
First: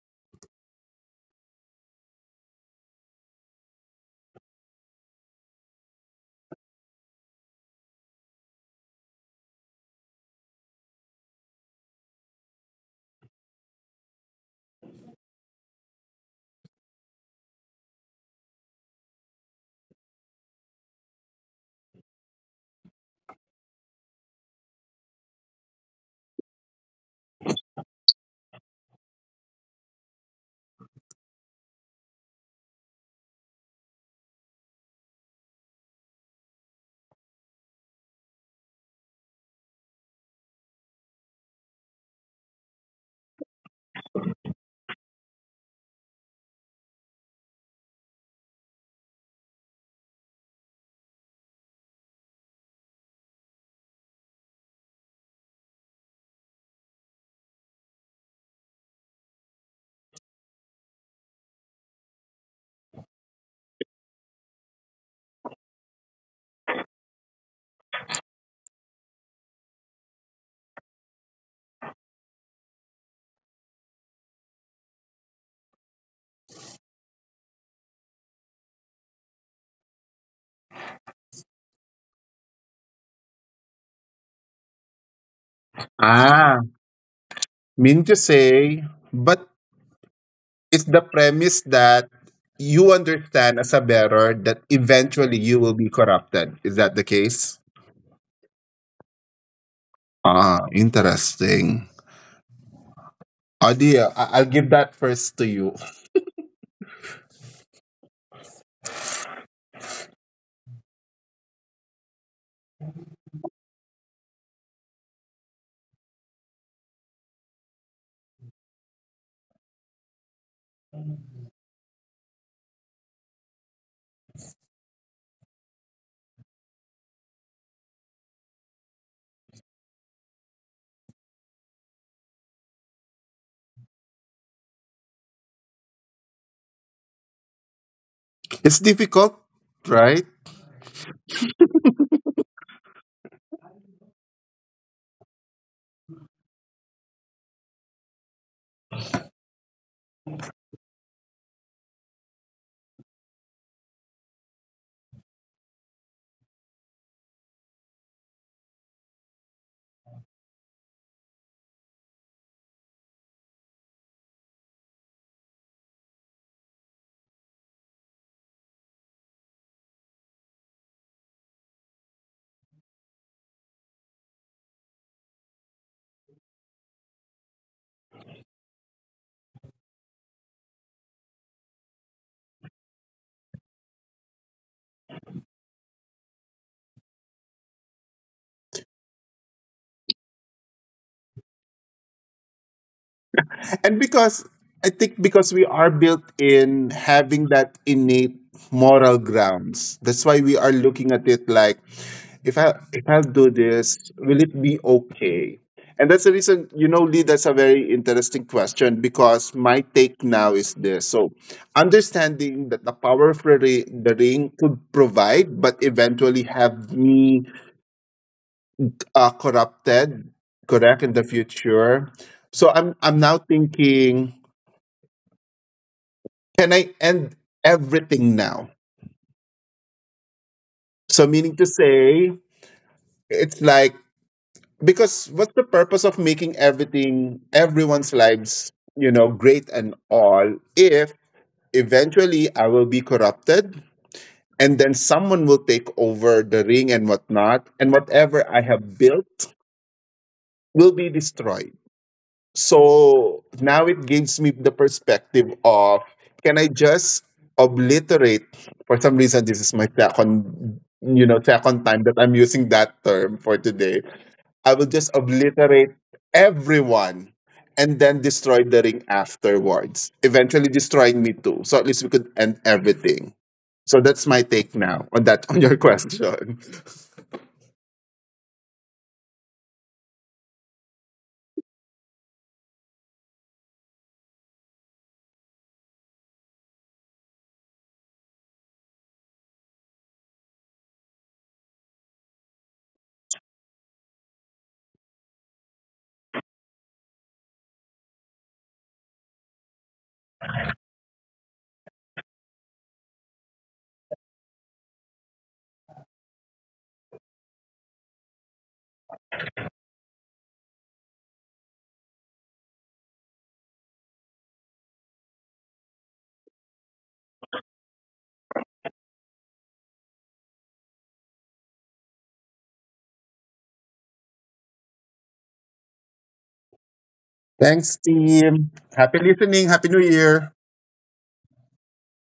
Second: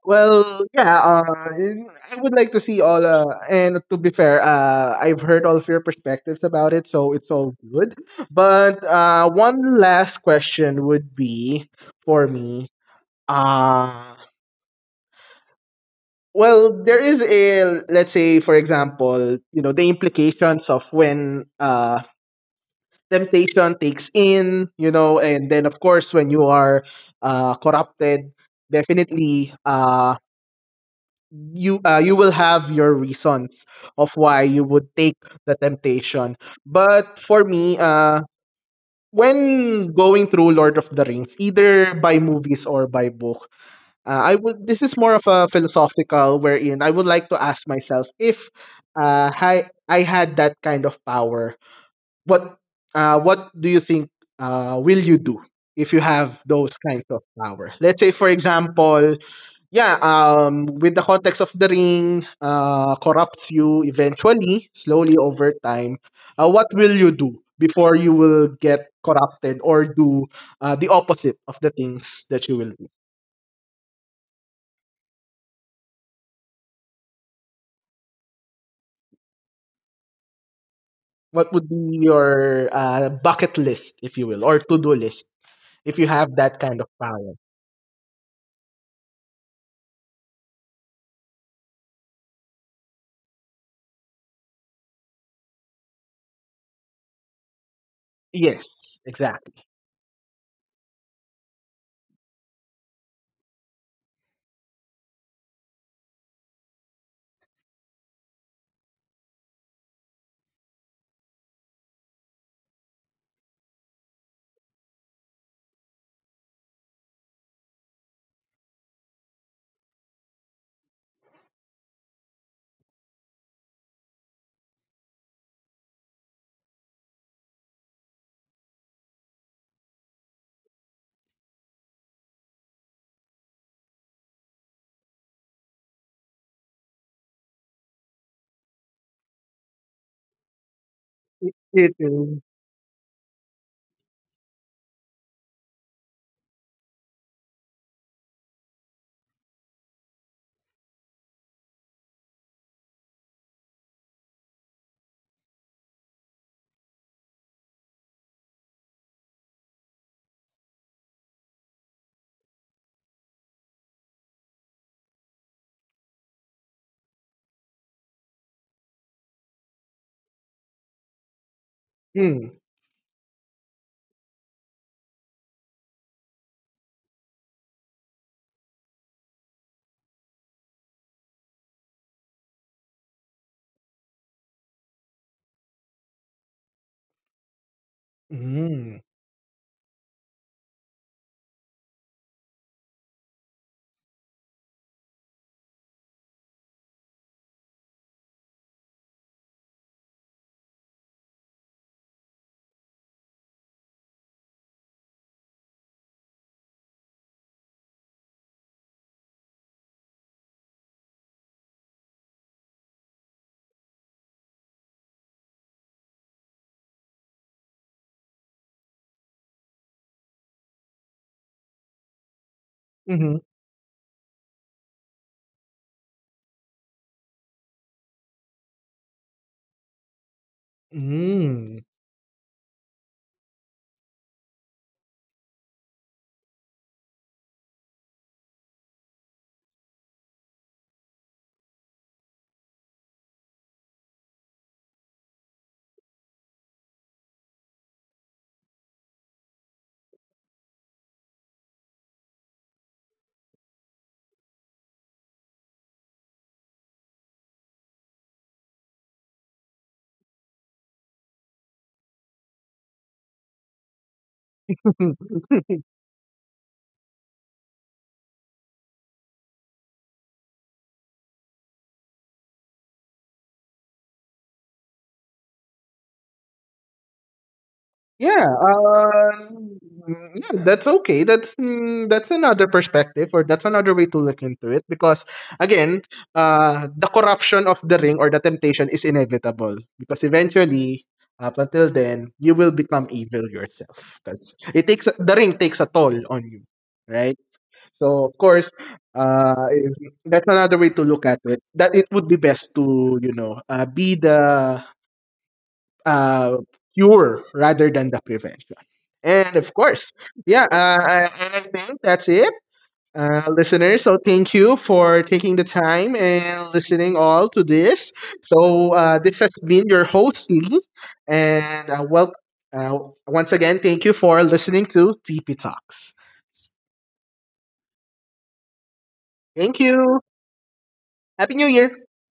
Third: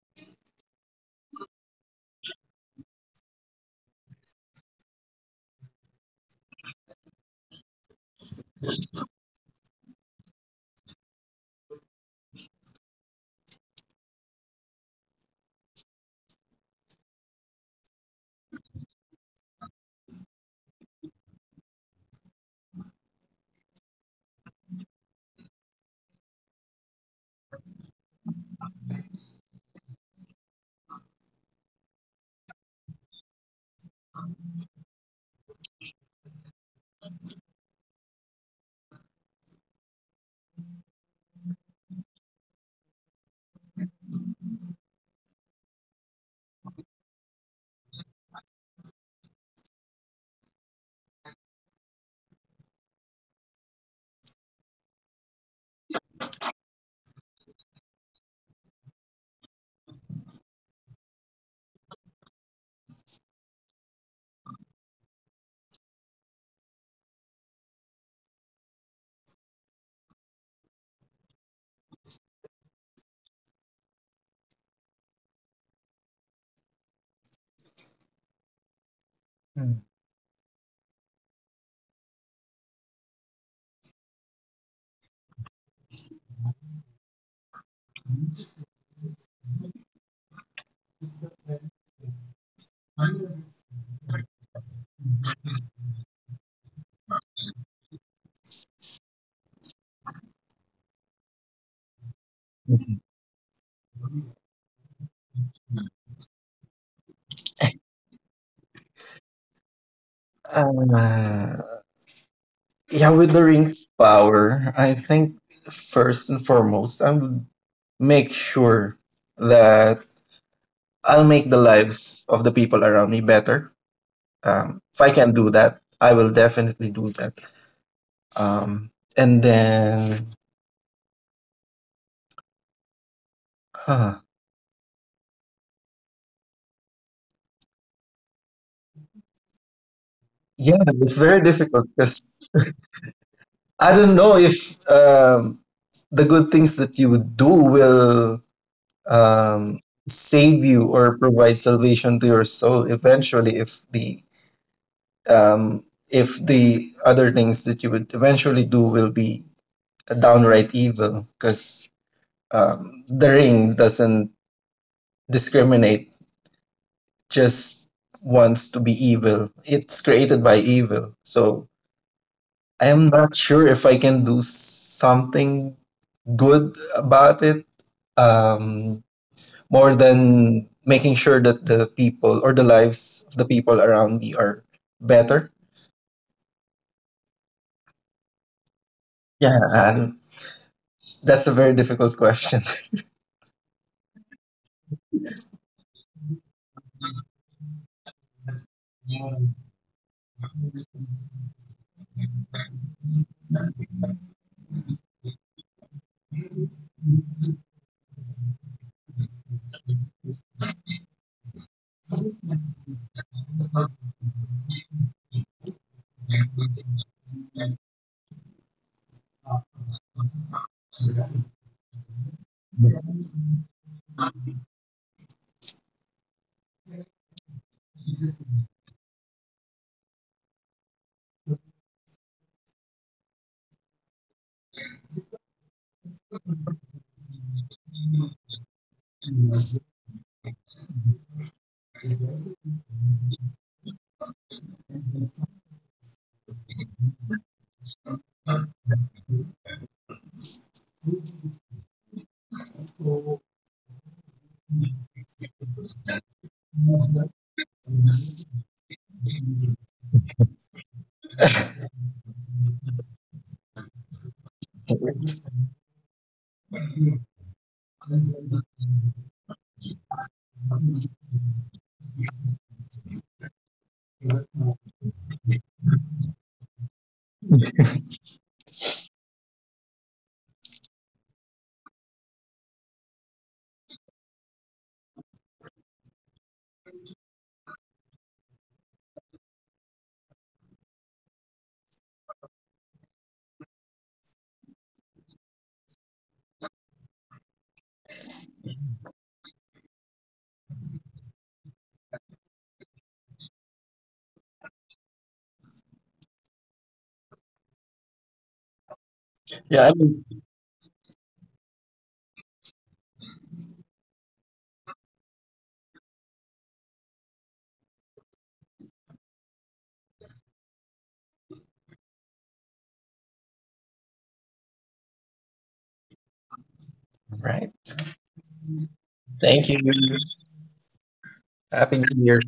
S1: Well, yeah, I would like to see all, and to be fair, I've heard all of your perspectives about it, so it's all good. But one last question would be for me. Uh, Well, there is a let's say, for example, you know the implications of when temptation takes in, you know, and then of course when you are corrupted, definitely you will have your reasons of why you would take the temptation. But for me, when going through Lord of the Rings, either by movies or by books. I would. This is more of a philosophical wherein I would like to ask myself if I had that kind of power, what what do you think will you do if you have those kinds of power? Let's say, for example, yeah, with the context of the ring, corrupts you eventually, slowly over time. What will you do before you will get corrupted or do the opposite of the things that you will? What would be your bucket list, if you will, or to do list, if you have that
S2: Ah,
S1: kind of power?
S2: mean to say, but it's the premise that you understand as a bearer that eventually you will be corrupted. Is that the case?
S1: Yes, exactly.
S2: Ah, interesting.
S3: Hmm.
S2: Adia, I- I'll give that first to you.
S3: Uh, yeah, with the ring's power, I think first and foremost, I would make sure that I'll make the lives of the people around me better. If I can do that, I will definitely do that. Um, and then, huh,
S2: It's difficult, right?
S3: yeah, it's very difficult
S1: It
S3: because
S1: is.
S3: I don't know if um, the good things that you do will um, save you or provide salvation to your soul eventually, um, if the other things that you would eventually do will be downright evil, because the ring doesn't discriminate, just wants to be evil. It's created by evil. So
S1: Mm.
S3: I am not sure if I can do something good about it, um, more than making sure that the people or the lives of the people around me are better.
S1: Mm.
S3: Yeah, and that's a very difficult question.
S2: And because I think because we are built in having that innate moral
S3: <laughs>
S2: grounds. That's why we are looking at it like, if I, if I do this, will it be okay? And that's the reason, you know, Lee, that's a very interesting question, because my take now is this. So understanding that the power of the the ring could provide, but eventually have me, corrupted, correct, in the future. So I'm now
S1: Mm-hmm.
S2: thinking, can I end everything now? So, meaning to
S1: Mm.
S2: say, it's like, because what's the purpose of making everything, everyone's lives, you know, great and all, if eventually I will be corrupted and then someone will take over the ring and whatnot, and whatever I have built will be destroyed? So now it gives me the perspective of, can I just obliterate, for some reason this is my second, you know, second time that I'm using that term for today. I will just
S1: <laughs>
S2: obliterate everyone and then destroy the ring afterwards, eventually destroying me too. So at least we could end everything. So that's my take now on that, on your question. <laughs>
S1: Yeah, yeah, that's okay. That's mm, that's another perspective, or that's another way to look into it. Because again, the corruption of the ring or the temptation is inevitable. Because eventually, up until then, you will become evil yourself. Because it takes the ring takes a toll on you, right? So of course, if, that's another way to look at it. That it would be best to you know be the uh, cure rather than the prevention. And of
S3: Yeah, I
S1: course,
S3: mean,
S1: yeah, and I think that's it, listeners. So thank you for taking the time and listening all to this. So this has been your host Lee, and well, uh, once again, thank you for listening to TP Talks.
S3: right.
S2: Thanks, team. Happy
S3: Thank
S2: listening.
S3: you.
S1: Thank
S2: Happy New
S1: you.
S2: Year.
S1: Happy New
S3: Happy New
S1: Year.
S3: Year.